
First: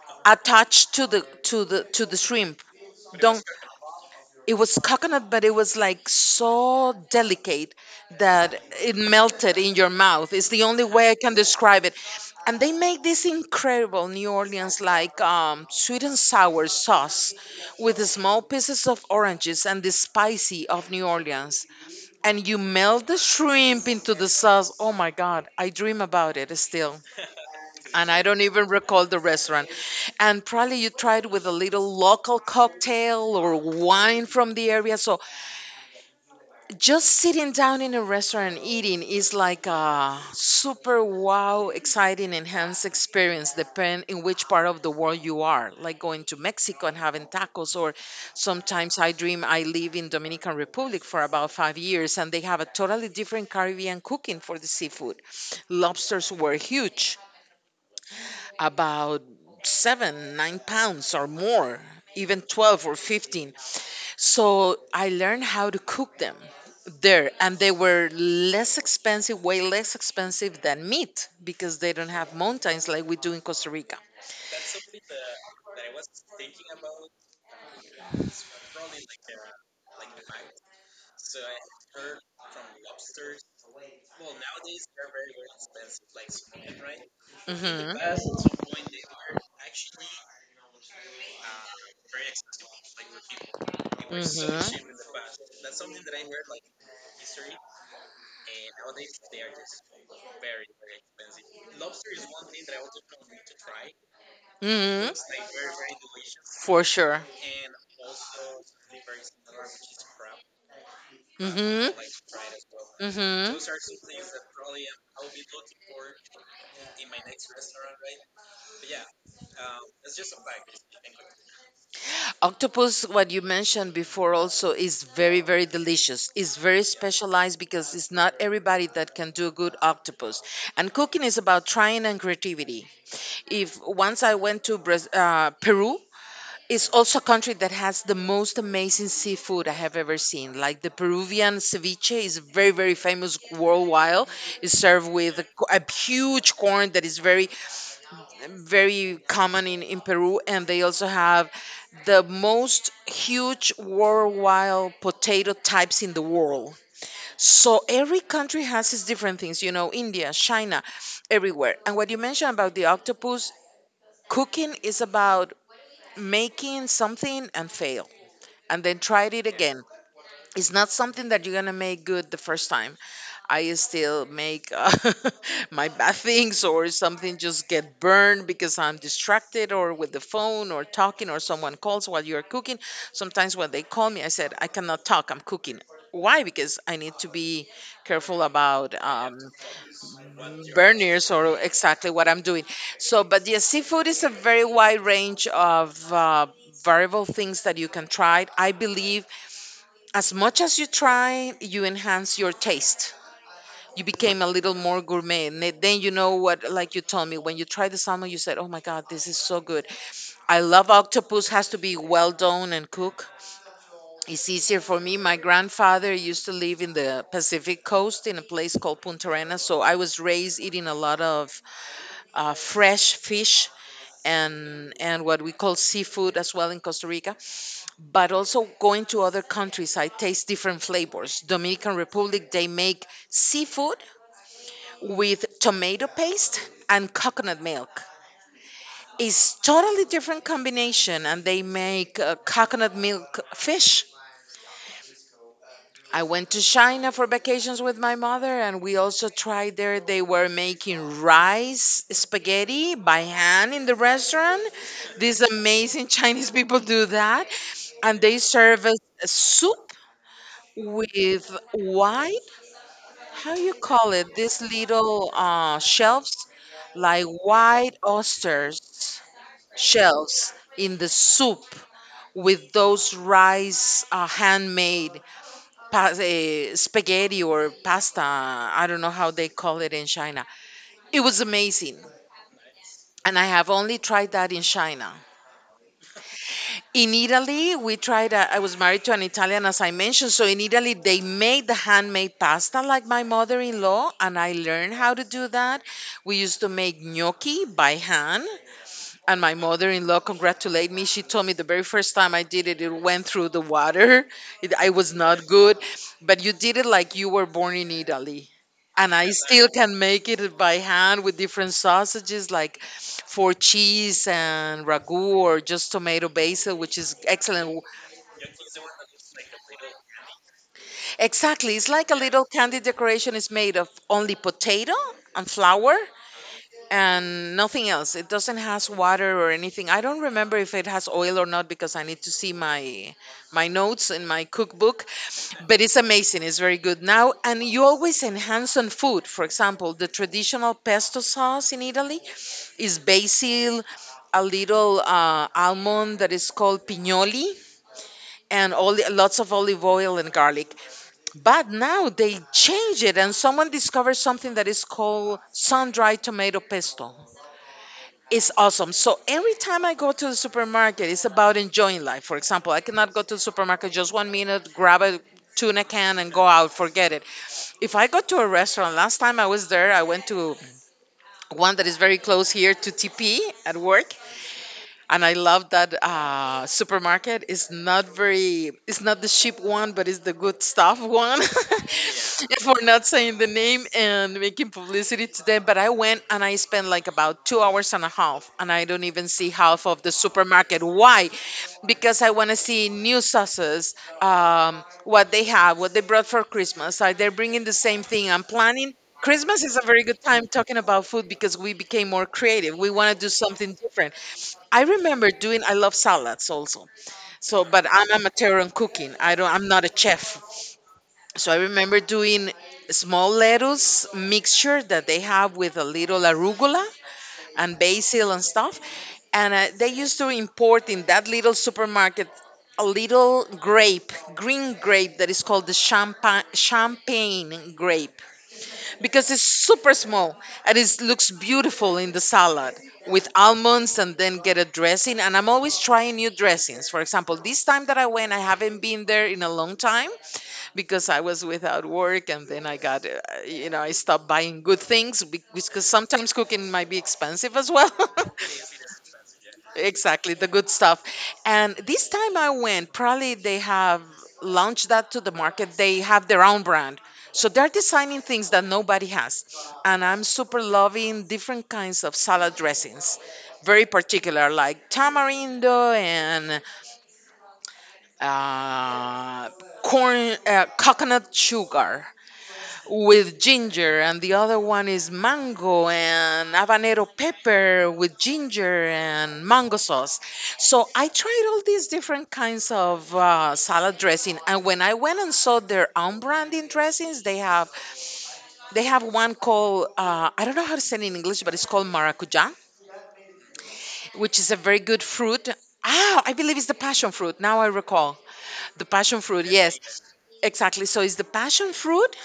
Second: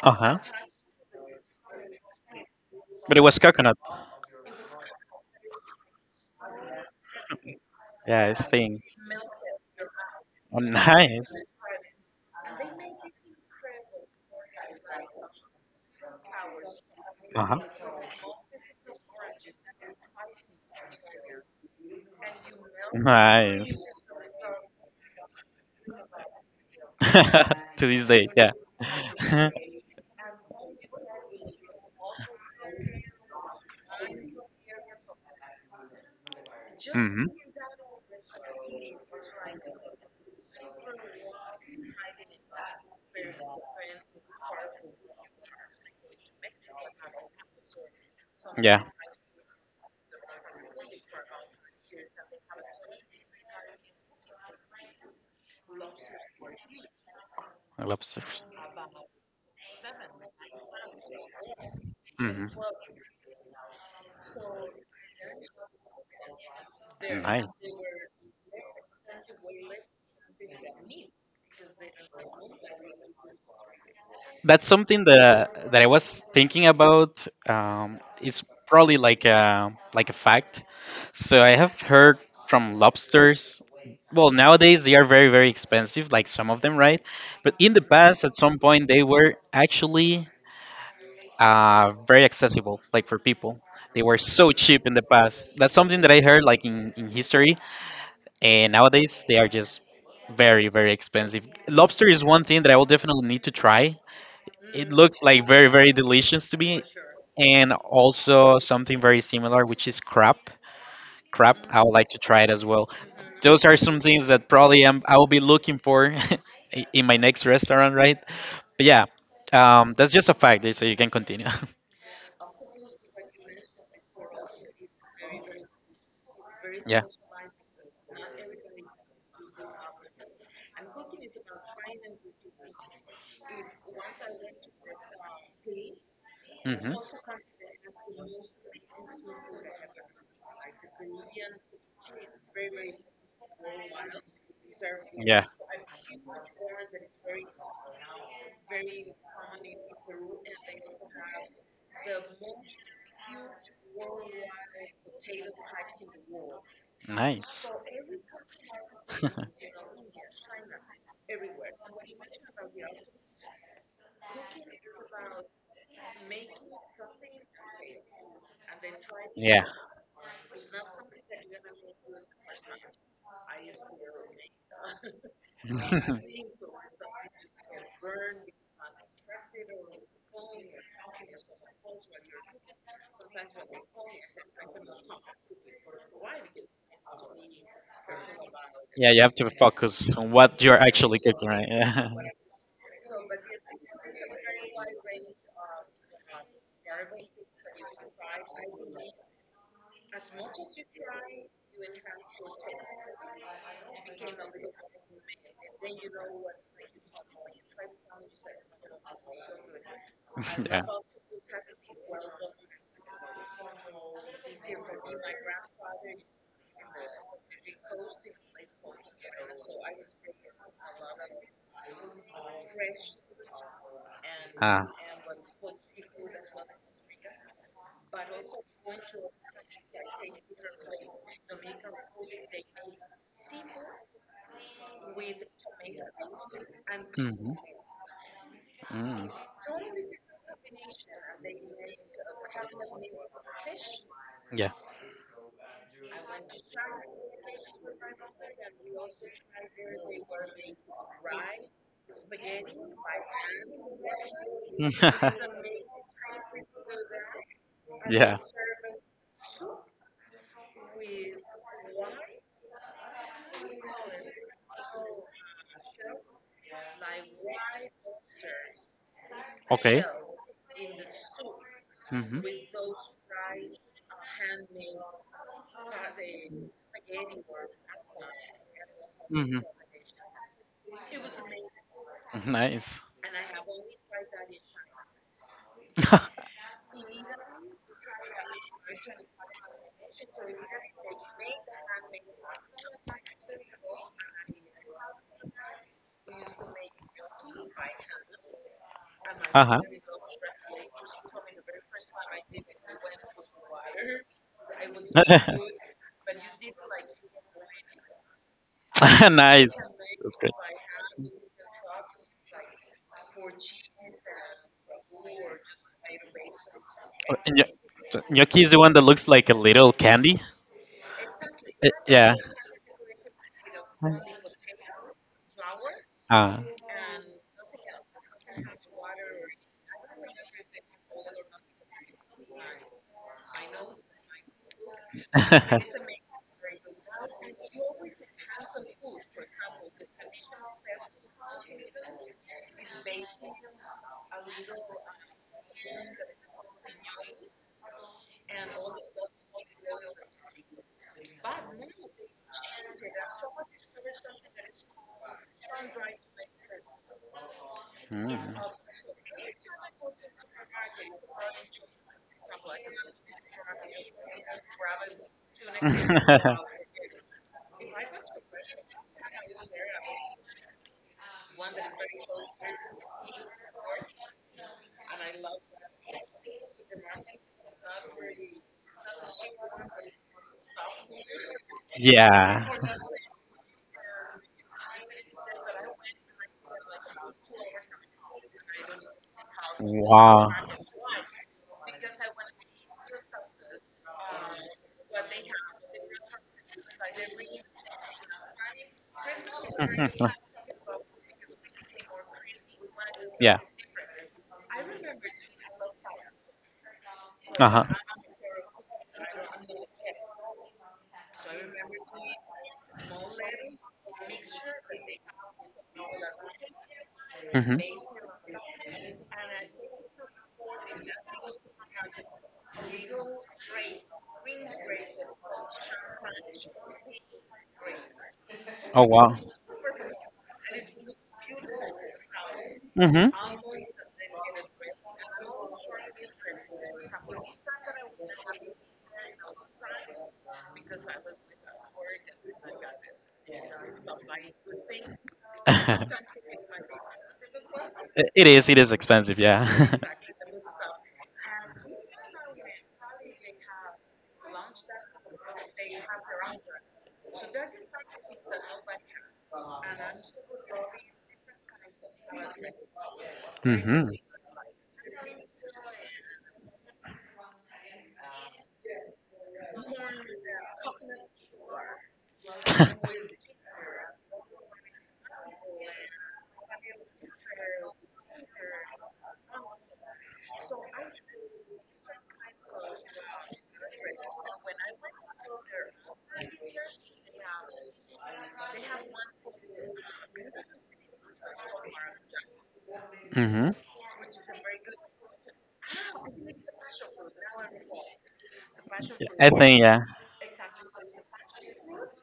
A: Uh huh.
B: attached to the to the shrimp.
A: But it was
B: Don't,
A: coconut.
B: it was coconut, but it was like so delicate
A: Yeah, it's
B: that
A: thing.
B: it melted in your mouth. It's
A: Oh,
B: the only way I can
A: nice.
B: describe it. And they make this incredible New Orleans like sweet and sour sauce
A: Uh huh.
B: with small pieces of oranges and the spicy of New Orleans. And you melt the
A: Nice.
B: shrimp into the sauce. Oh my God, I dream about it still.
A: To this
B: And I
A: day,
B: don't
A: yeah.
B: even recall the restaurant. And probably you tried with a little local cocktail or wine from the area. So just
A: Hmm.
B: sitting down in a restaurant and eating is like a super wow, exciting, enhanced experience, depending in which part of the world you are. Like going to Mexico and having tacos, or
A: Yeah,
B: sometimes I dream. I live in Dominican Republic for about 5 years, and they have a totally different Caribbean cooking for the seafood. Lobsters were huge,
A: lobsters.
B: about 7, 9 pounds or more, even
A: Hmm.
B: 12 or 15. So I learned how to cook them there, and they
A: Nice.
B: were less expensive, way less expensive than meat because they don't have mountains like we do in Costa Rica.
A: That's something that I was thinking about. Is probably like a fact. So I have heard from lobsters. Well, nowadays they are very very expensive, like some of them, right?
B: Hmm
A: But in the past, at some
B: hmm
A: point, they were actually, very accessible, like for people. They were so cheap in the past. That's something that I heard, like, in history. And nowadays they are just very very expensive. Lobster is one thing that I will definitely need to try, it looks like very, very delicious to me.
B: For sure.
A: And also something very similar, which is crab. Crab, I
B: hmm
A: would like to try it as well.
B: hmm
A: Those are some things that probably I will be looking for in my next restaurant, right? But yeah, that's just a fact, so you can continue.
B: Octopus, what you mentioned before, also is very, very delicious. It's very
A: Yeah.
B: specialized because it's not everybody that can do good octopus. And cooking is about trying and creativity. If once I went to Peru, it's
A: Hmm.
B: also a country that has the most amazing seafood I have ever seen. Like the Peruvian ceviche is very, very famous worldwide. It's served with a,
A: Yeah,
B: a huge corn that is very very common in Peru, and they also have the most huge worldwide potato types in the world.
A: nice.
B: So every country has its different things, you know, India, China, everywhere. And what you mentioned about the octopus, cooking is about making something and fail and then try it
A: Yeah.
B: again. It's not something that you're gonna make good the first time. I still make my bad things or something just get burned because I'm distracted or with the phone or talking or someone calls while you're cooking. Sometimes when they call me, I said, I cannot talk, I'm cooking. Why? Because I need to be careful about
A: Yeah, you have to focus on what you're actually
B: burners
A: cooking,
B: or
A: right?
B: exactly
A: Yeah.
B: what I'm doing. So, but yes, seafood is a very wide range of variable things that you can try. I believe as much as you try, you enhance your taste, you became a little more gourmet, and then you know what, like you told me when you tried the salmon, you said, oh my god, this is so good. I
A: Yeah.
B: love octopus, has to be well done and cooked. It's easier for me. My grandfather used to live in the Pacific coast in a place called Punta Arenas, so I was raised eating a lot of fresh fish
A: Ah.
B: and what we call seafood as well in Costa Rica, but also going to other countries, I taste different flavors. Dominican Republic, they make seafood with tomato paste and
A: Hmm.
B: coconut milk.
A: Mm,
B: It's totally different combination, and they make coconut milk fish.
A: yeah.
B: I went to China for vacations with my mother, and we also tried there. They were making rice spaghetti by hand in the restaurant. These amazing Chinese people do that, and they
A: Yeah.
B: serve us a soup with white, how you call it, these little shelves, like white oysters,
A: Okay.
B: shelves in the soup
A: Hmm.
B: with those rice handmade spaghetti or pasta, I don't know how they
A: Hmm.
B: call it in China. It was amazing,
A: Nice.
B: and I have only tried that in China. In Italy, we tried. A, I was married to an Italian, as I mentioned. So in Italy, they made the handmade pasta like my mother in law, and I learned how to do that. We used to make gnocchi by hand, and my
A: Uh-huh.
B: mother-in-law congratulated me. She told me the very first time I did it, it went through the water. It, I was not good, but you did it like you were born in Italy. And I still
A: Nice.
B: can make
A: That's great.
B: it by hand with different sausages, like for cheese and ragu or just tomato basil, which is
A: Uh, gno-
B: excellent.
A: so Gnocchi is the one that looks like a little candy.
B: Exactly, it's like a
A: Yeah.
B: little candy decoration, is made of only potato and flour
A: Ah.
B: and nothing else. It doesn't has water or anything. I don't remember if it has oil or not because I need to see my my notes in my cookbook. But it's amazing. It's very good now, and you always enhance on food. For example, the traditional pesto sauce in Italy is basil, a little almond that is called pignoli, and all lots of olive oil and garlic, but now they change it, and someone discovered something that is called sun-dried tomato pesto. It's
A: Mm.
B: awesome. So every time I go to the supermarket, it's about enjoying life. For example, I cannot go to the supermarket just 1 minute, grab a tuna can and go out, forget it. If I go to a restaurant, last time I was there, I went to one that is very close here to TP at work, and I love that supermarket. Is not very, it's not the cheap one, but it's the good stuff one.
A: Yeah.
B: For not saying the name and making publicity to them, but I went and I spent like about 2 hours and a half, and I don't even see half of the
A: Wow.
B: supermarket. Why? Because I want to see new sauces, what they have, what they brought for Christmas. Are they bringing the same thing? I'm planning. Christmas is a very good time talking about food because we became more creative. We want to do
A: Yeah.
B: something different. I remember doing. I love salads also. So,
A: Uh
B: but
A: huh.
B: I'm amateur in cooking. I don't. I'm not a chef. So I remember doing small lettuce mixture that they have with a little arugula and
A: Hmm.
B: basil and stuff. And they used to import in that little supermarket a little grape, green grape that is called the champagne grape
A: Oh
B: because
A: wow.
B: it's super small and it looks beautiful in the salad with
A: Hmm.
B: almonds and then get a dressing. And I'm always trying new dressings. For example, this time that I went, I haven't been there in a long time because I was without work and then I got you know, I stopped buying good things because sometimes cooking might be expensive as well.
A: It is. It is expensive. Yeah.
B: Exactly, the good stuff. And this time I went, probably they have launched that to the market. They have their own brand. So they're designing things that nobody has. And I'm super loving different kinds of salad dressings, very
A: Hmm.
B: particular, like tamarindo and uh, corn, coconut sugar with ginger, and the other one is mango and habanero pepper with ginger and mango sauce. So I tried all these different kinds of salad dressing, and when I went and saw their own branding dressings, they have one called I don't know how to say it in English, but it's called maracuja,
A: Hmm.
B: which is a very good fruit. Ah, I believe it's the passion fruit. Now I recall the passion fruit.
A: I
B: Yes,
A: think yeah.
B: exactly. So it's the passion fruit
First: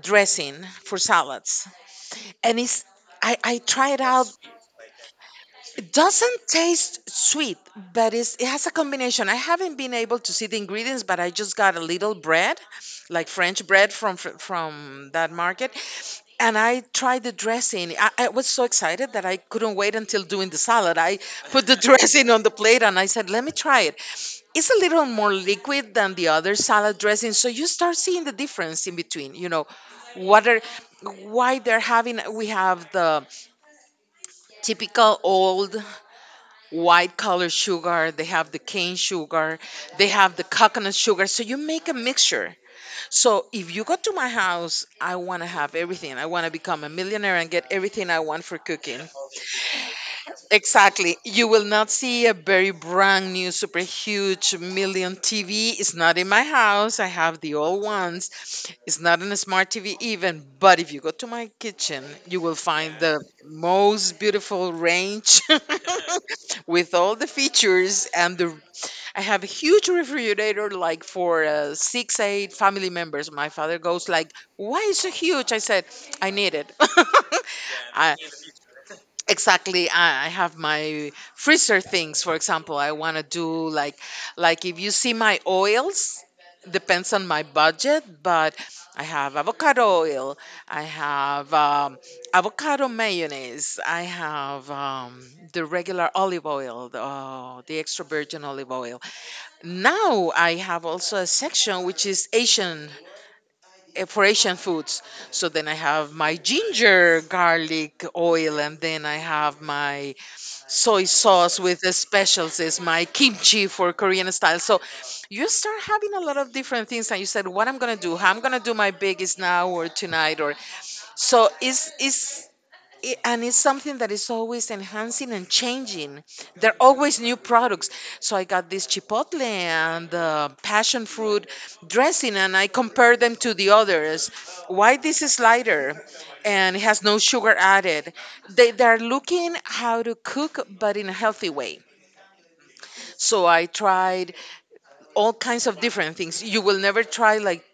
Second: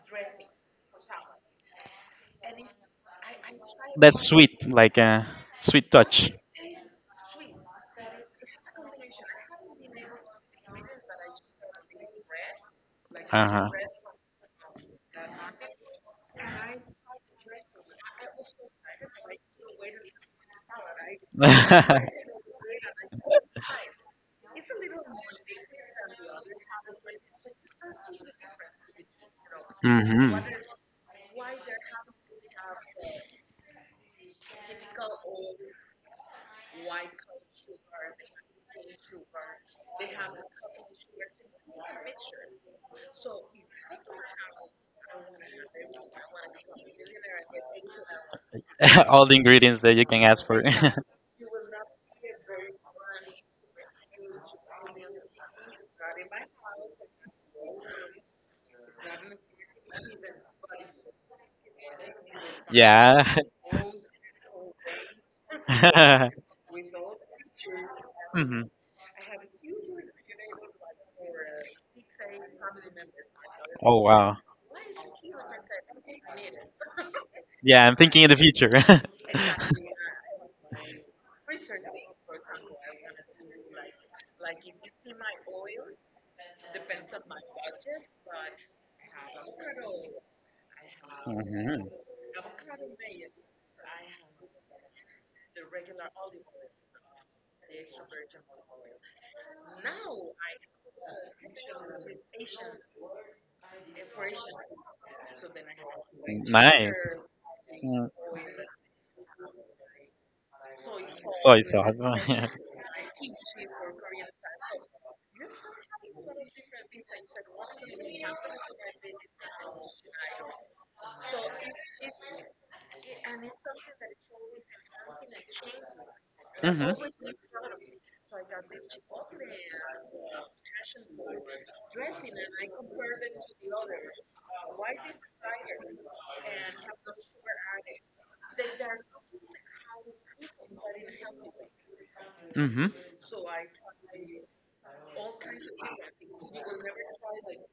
B: dressing for salads. And it's, I try it
A: That's
B: out.
A: sweet, like a sweet
B: It
A: touch.
B: doesn't taste sweet, but it's, it has a combination. I haven't been able to see the ingredients, but I just got a little bread, like
A: Uh
B: French
A: huh.
B: bread from from that market, and I tried the dressing. I was so excited that I couldn't wait until doing the salad. I put the dressing on the plate and I said, "Let me try it." It's a little more liquid than the other salad dressing, so you start seeing the difference in between. You know,
A: Hmm.
B: what are, why they're having. We have the typical old white color sugar, they have the cane sugar, they have the coconut sugar, so you make a mixture. So if you go to my house, I want to have everything, I want to become a millionaire and get everything I want for cooking.
A: All the ingredients that you can ask for.
B: Exactly. You will not see a very brand new, super huge million TV. It's not in my house. I have the old ones. It's not in a smart TV even. But if you go to my kitchen, you will find the
A: Yeah.
B: most beautiful range with all the features and the
A: Hmm.
B: I have a huge refrigerator, like for six, eight family members. My father
A: Oh
B: goes like,
A: wow.
B: "Why is so huge?" I said, "I need it."
A: Yeah, I'm
B: I,
A: thinking in the future.
B: I have my freezer things. For example, I want to do like if you see my oils, depends on my budget. But I have avocado oil, I have
A: Mhm.
B: avocado mayonnaise, I have the regular olive oil, the extra virgin olive oil. Now I have also a section which is Asian, for Asian foods. So then I have my ginger
A: Nice.
B: garlic
A: Mm.
B: oil, and then I have my soy sauce
A: Soy
B: with the
A: sauce.
B: specialties, my kimchi for Korean style. So you start having a lot of different things, and you said, "What I'm gonna do? How I'm gonna do my biggest now or tonight?" Or so is I- And it's something that is always enhancing and changing. There are
A: Hmm.
B: always new products. So I got this chipotle and the passion fruit dressing, and I compare them to the others. Why this is lighter and it has no sugar added? They're looking how to cook, but in a healthy way.
A: Hmm.
B: So I tried all kinds of different things. You will never try like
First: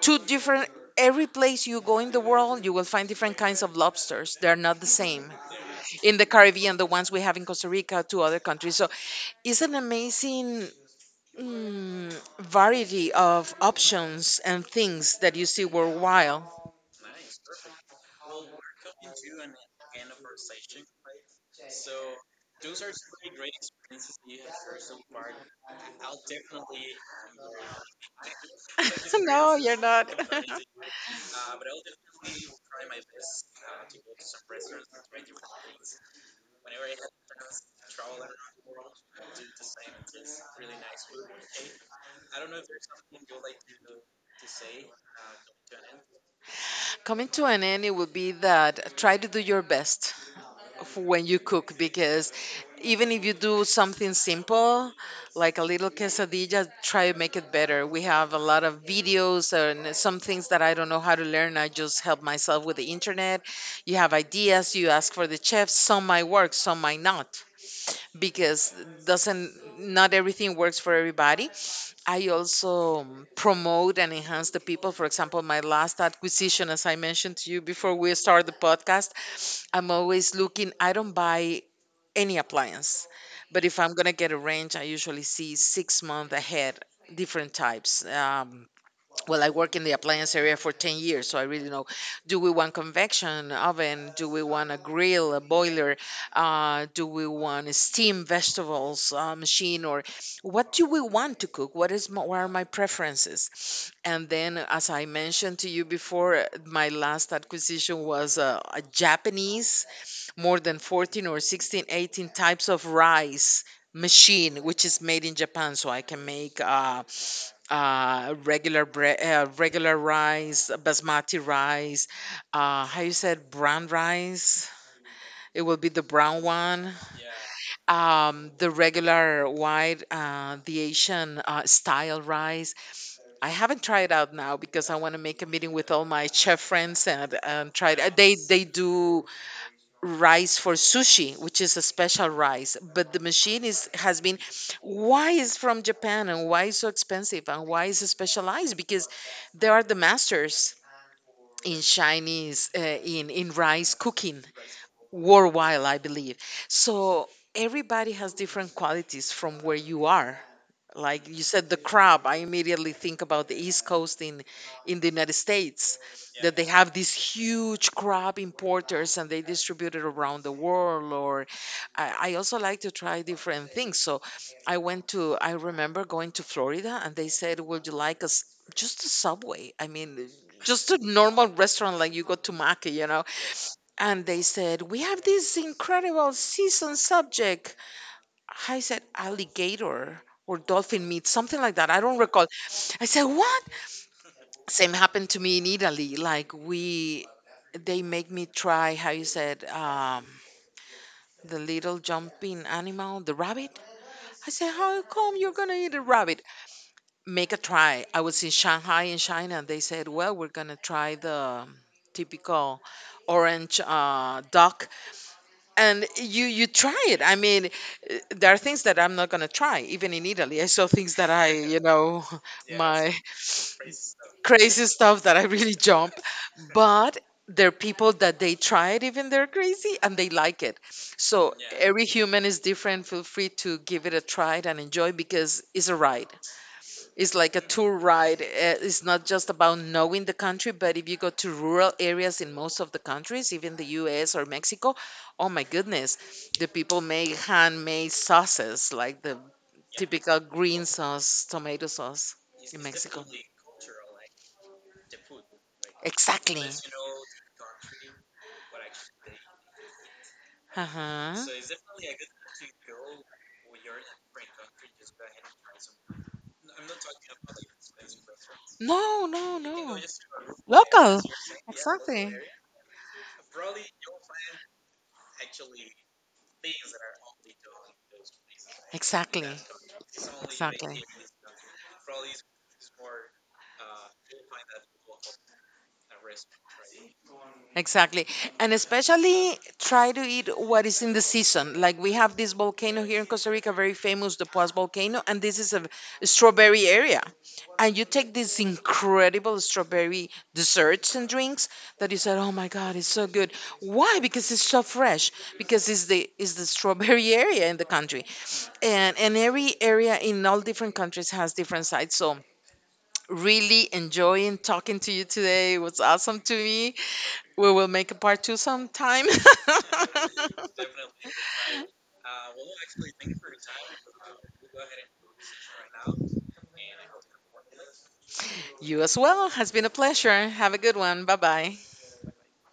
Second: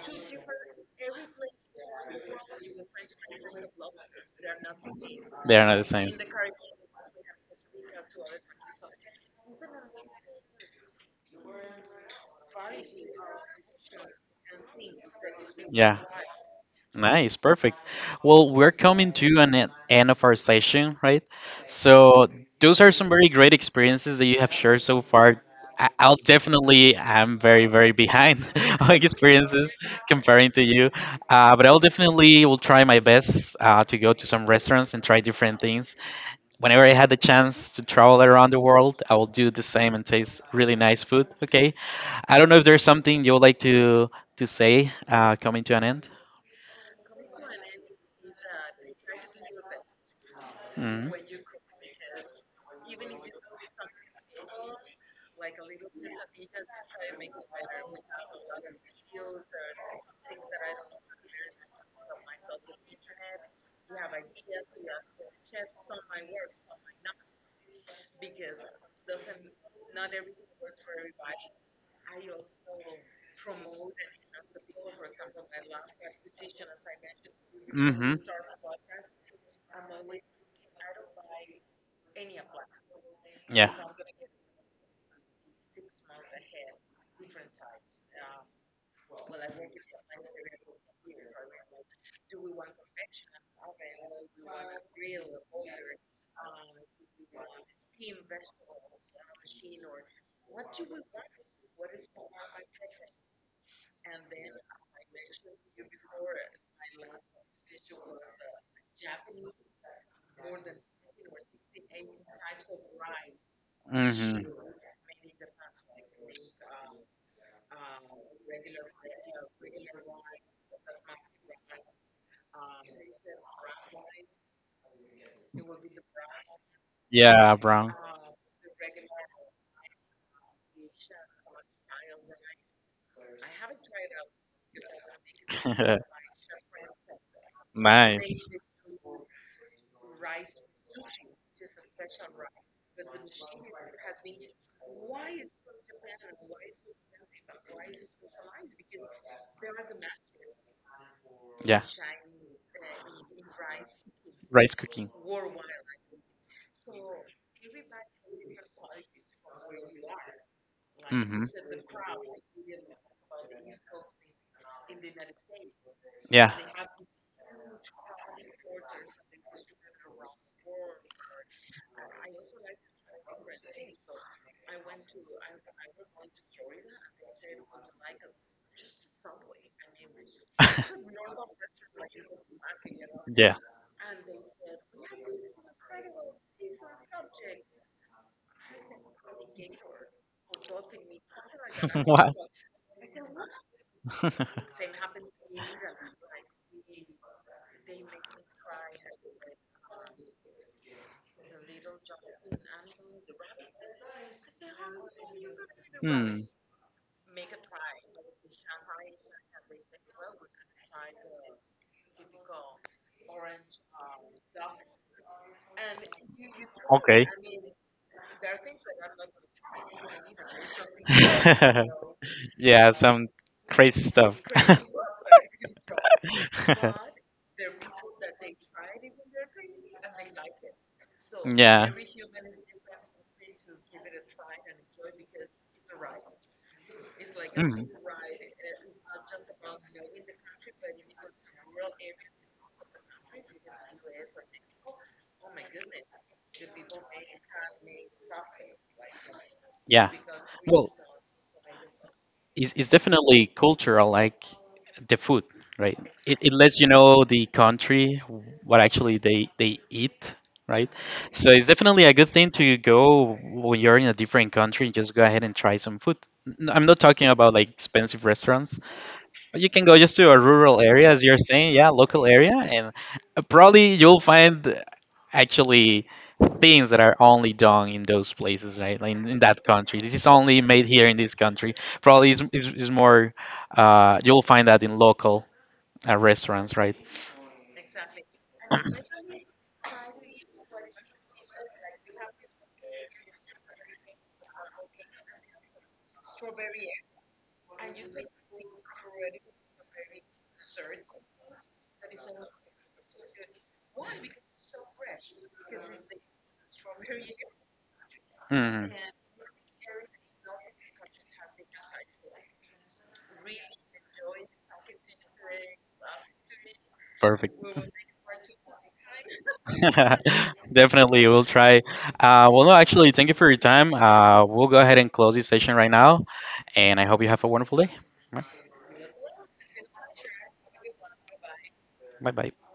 B: two different. Every place you go in the world, you will find different kinds of lobsters. They're not the same
A: They are not the
B: in
A: same.
B: the Caribbean, the ones we have in Costa Rica, to other countries. So it's an amazing, mm, variety of options and things that you see
A: Yeah.
B: worldwide.
A: Nice, perfect. Well, we're coming to an end of our session, right? So those are some very great experiences that you have shared so far. I'll definitely, I'm very, very behind on
B: No,
A: experiences
B: you're not.
A: comparing to you, but I'll definitely will try my best to go to some restaurants and try different things. Whenever I had the chance to travel around the world, I will do the same and taste really nice food. Okay. I don't know if there's something you would like to say, coming to an end.
B: Coming to an end, it would be that try to do your best.
A: Mhm.
B: When you cook, because even if you do something simple like a little quesadilla, try to make it better. We have a lot of videos and some things that I don't know how to learn, I just help myself with the internet. You have ideas, you ask for the chefs, some might work, some might not. Because doesn't Not everything works for everybody. I also promote and enhance the people. For example, my last acquisition, as I mentioned to you before
A: Mm-hmm.
B: we start the podcast, I'm always looking. I don't buy any appliance, but
A: Yeah.
B: if I'm gonna
A: I
B: get a range, I usually see 6 months ahead different types. Well, I work in the appliance area for 10 years, so I really know. Do we want convection oven? Do we want a grill, a boiler? Do we want a steam vegetables machine? Or what do we want to cook? What are my preferences? And then, as I mentioned to you before, my last acquisition was a Japanese, more than 14 or 16, 18 types of rice
A: Mm-hmm.
B: machine, which is made in Japan, so I can make regular regular rice, basmati rice, how you said, brown rice. It will be the brown one,
A: Yeah, brown.
B: the regular white, the Asian style rice. I haven't tried out now because I want to make a meeting with all my chef friends and try it. They
A: Nice.
B: they do rice for sushi, which is a special rice. But the machine is has been, why is from Japan and why is so expensive and why is it specialized? Because they are the masters in
A: Yeah.
B: Chinese in rice cooking
A: Rice cooking.
B: worldwide, I believe. So everybody has different qualities from where you are, like you
A: Mm-hmm.
B: said, the crab. I immediately think about the East Coast in the United States,
A: Yeah.
B: that they have these huge crab importers and they distribute it around the world. Or I also like to try different things. So I went to. I remember going to Florida, and they said, "Would you like us just a Subway? I mean." Just a normal restaurant, like you go to Mackey, you know, and they said, we have this incredible season subject. I said, alligator or dolphin meat, something like that. I don't
A: What?
B: recall. I said, what? Same happened to me in Italy. They make me try, how you said, the little jumping animal, the rabbit. I said, how come you're going to eat a rabbit?
A: Hmm.
B: Make a try. I was in Shanghai in China. They said, well, we're going to try the um, typical orange duck. And you try it,
A: Okay.
B: I mean, there are things that I'm not going to try. Even in Italy, I saw things that i you know
A: Yeah,
B: my
A: some crazy stuff.
B: Crazy stuff that I really jump. But there are people that they try it, even they're crazy and they like it. So
A: Yeah.
B: every human is different. Feel free to give it a try and enjoy, because it's a ride. It's like a
A: Mhm.
B: tour ride. It's not just about knowing the country, but if you go to rural areas in most of the countries, even the US or Mexico, oh my goodness, the people make handmade sauces, like the
A: Yeah.
B: typical green
A: Well,
B: sauce, tomato sauce
A: It's,
B: in
A: it's
B: Mexico.
A: definitely cultural, like the food, right? It
B: Exactly.
A: lets you know the country, what actually they eat, right?
B: Uh-huh.
A: So it's definitely a good thing to go when you're in a different country and just go ahead and try some food. I'm not talking about like expensive restaurants.
B: No, no,
A: You can go
B: no.
A: just to a rural area,
B: Local.
A: as you're saying, yeah, local
B: Exactly.
A: area, and probably you'll find, actually things that are only done in those places, right? Like in
B: Exactly.
A: that country. This is only made
B: Exactly.
A: here in this country. Probably is more, you'll find that in local restaurants, right?
B: Exactly. And especially try to eat what is in the season. Like we have this volcano here in Costa Rica, very famous, the Puas volcano, and this is a strawberry area. And you take these incredible strawberry desserts and drinks that you said, "Oh my God, it's so good." Why? Because it's so fresh. Because it's the strawberry area in the country.
A: Mhm.
B: And every area in all different countries has different sides. So really enjoying talking to you today. It was awesome to me.
A: Perfect.
B: We will make a part two sometime.
A: Definitely, we'll try. Well, no, actually, thank you for your time. We'll go ahead and close this session right now, and I hope you have a wonderful day.
B: You as well. Has been a pleasure. Have a good one. Bye bye.
A: Bye bye.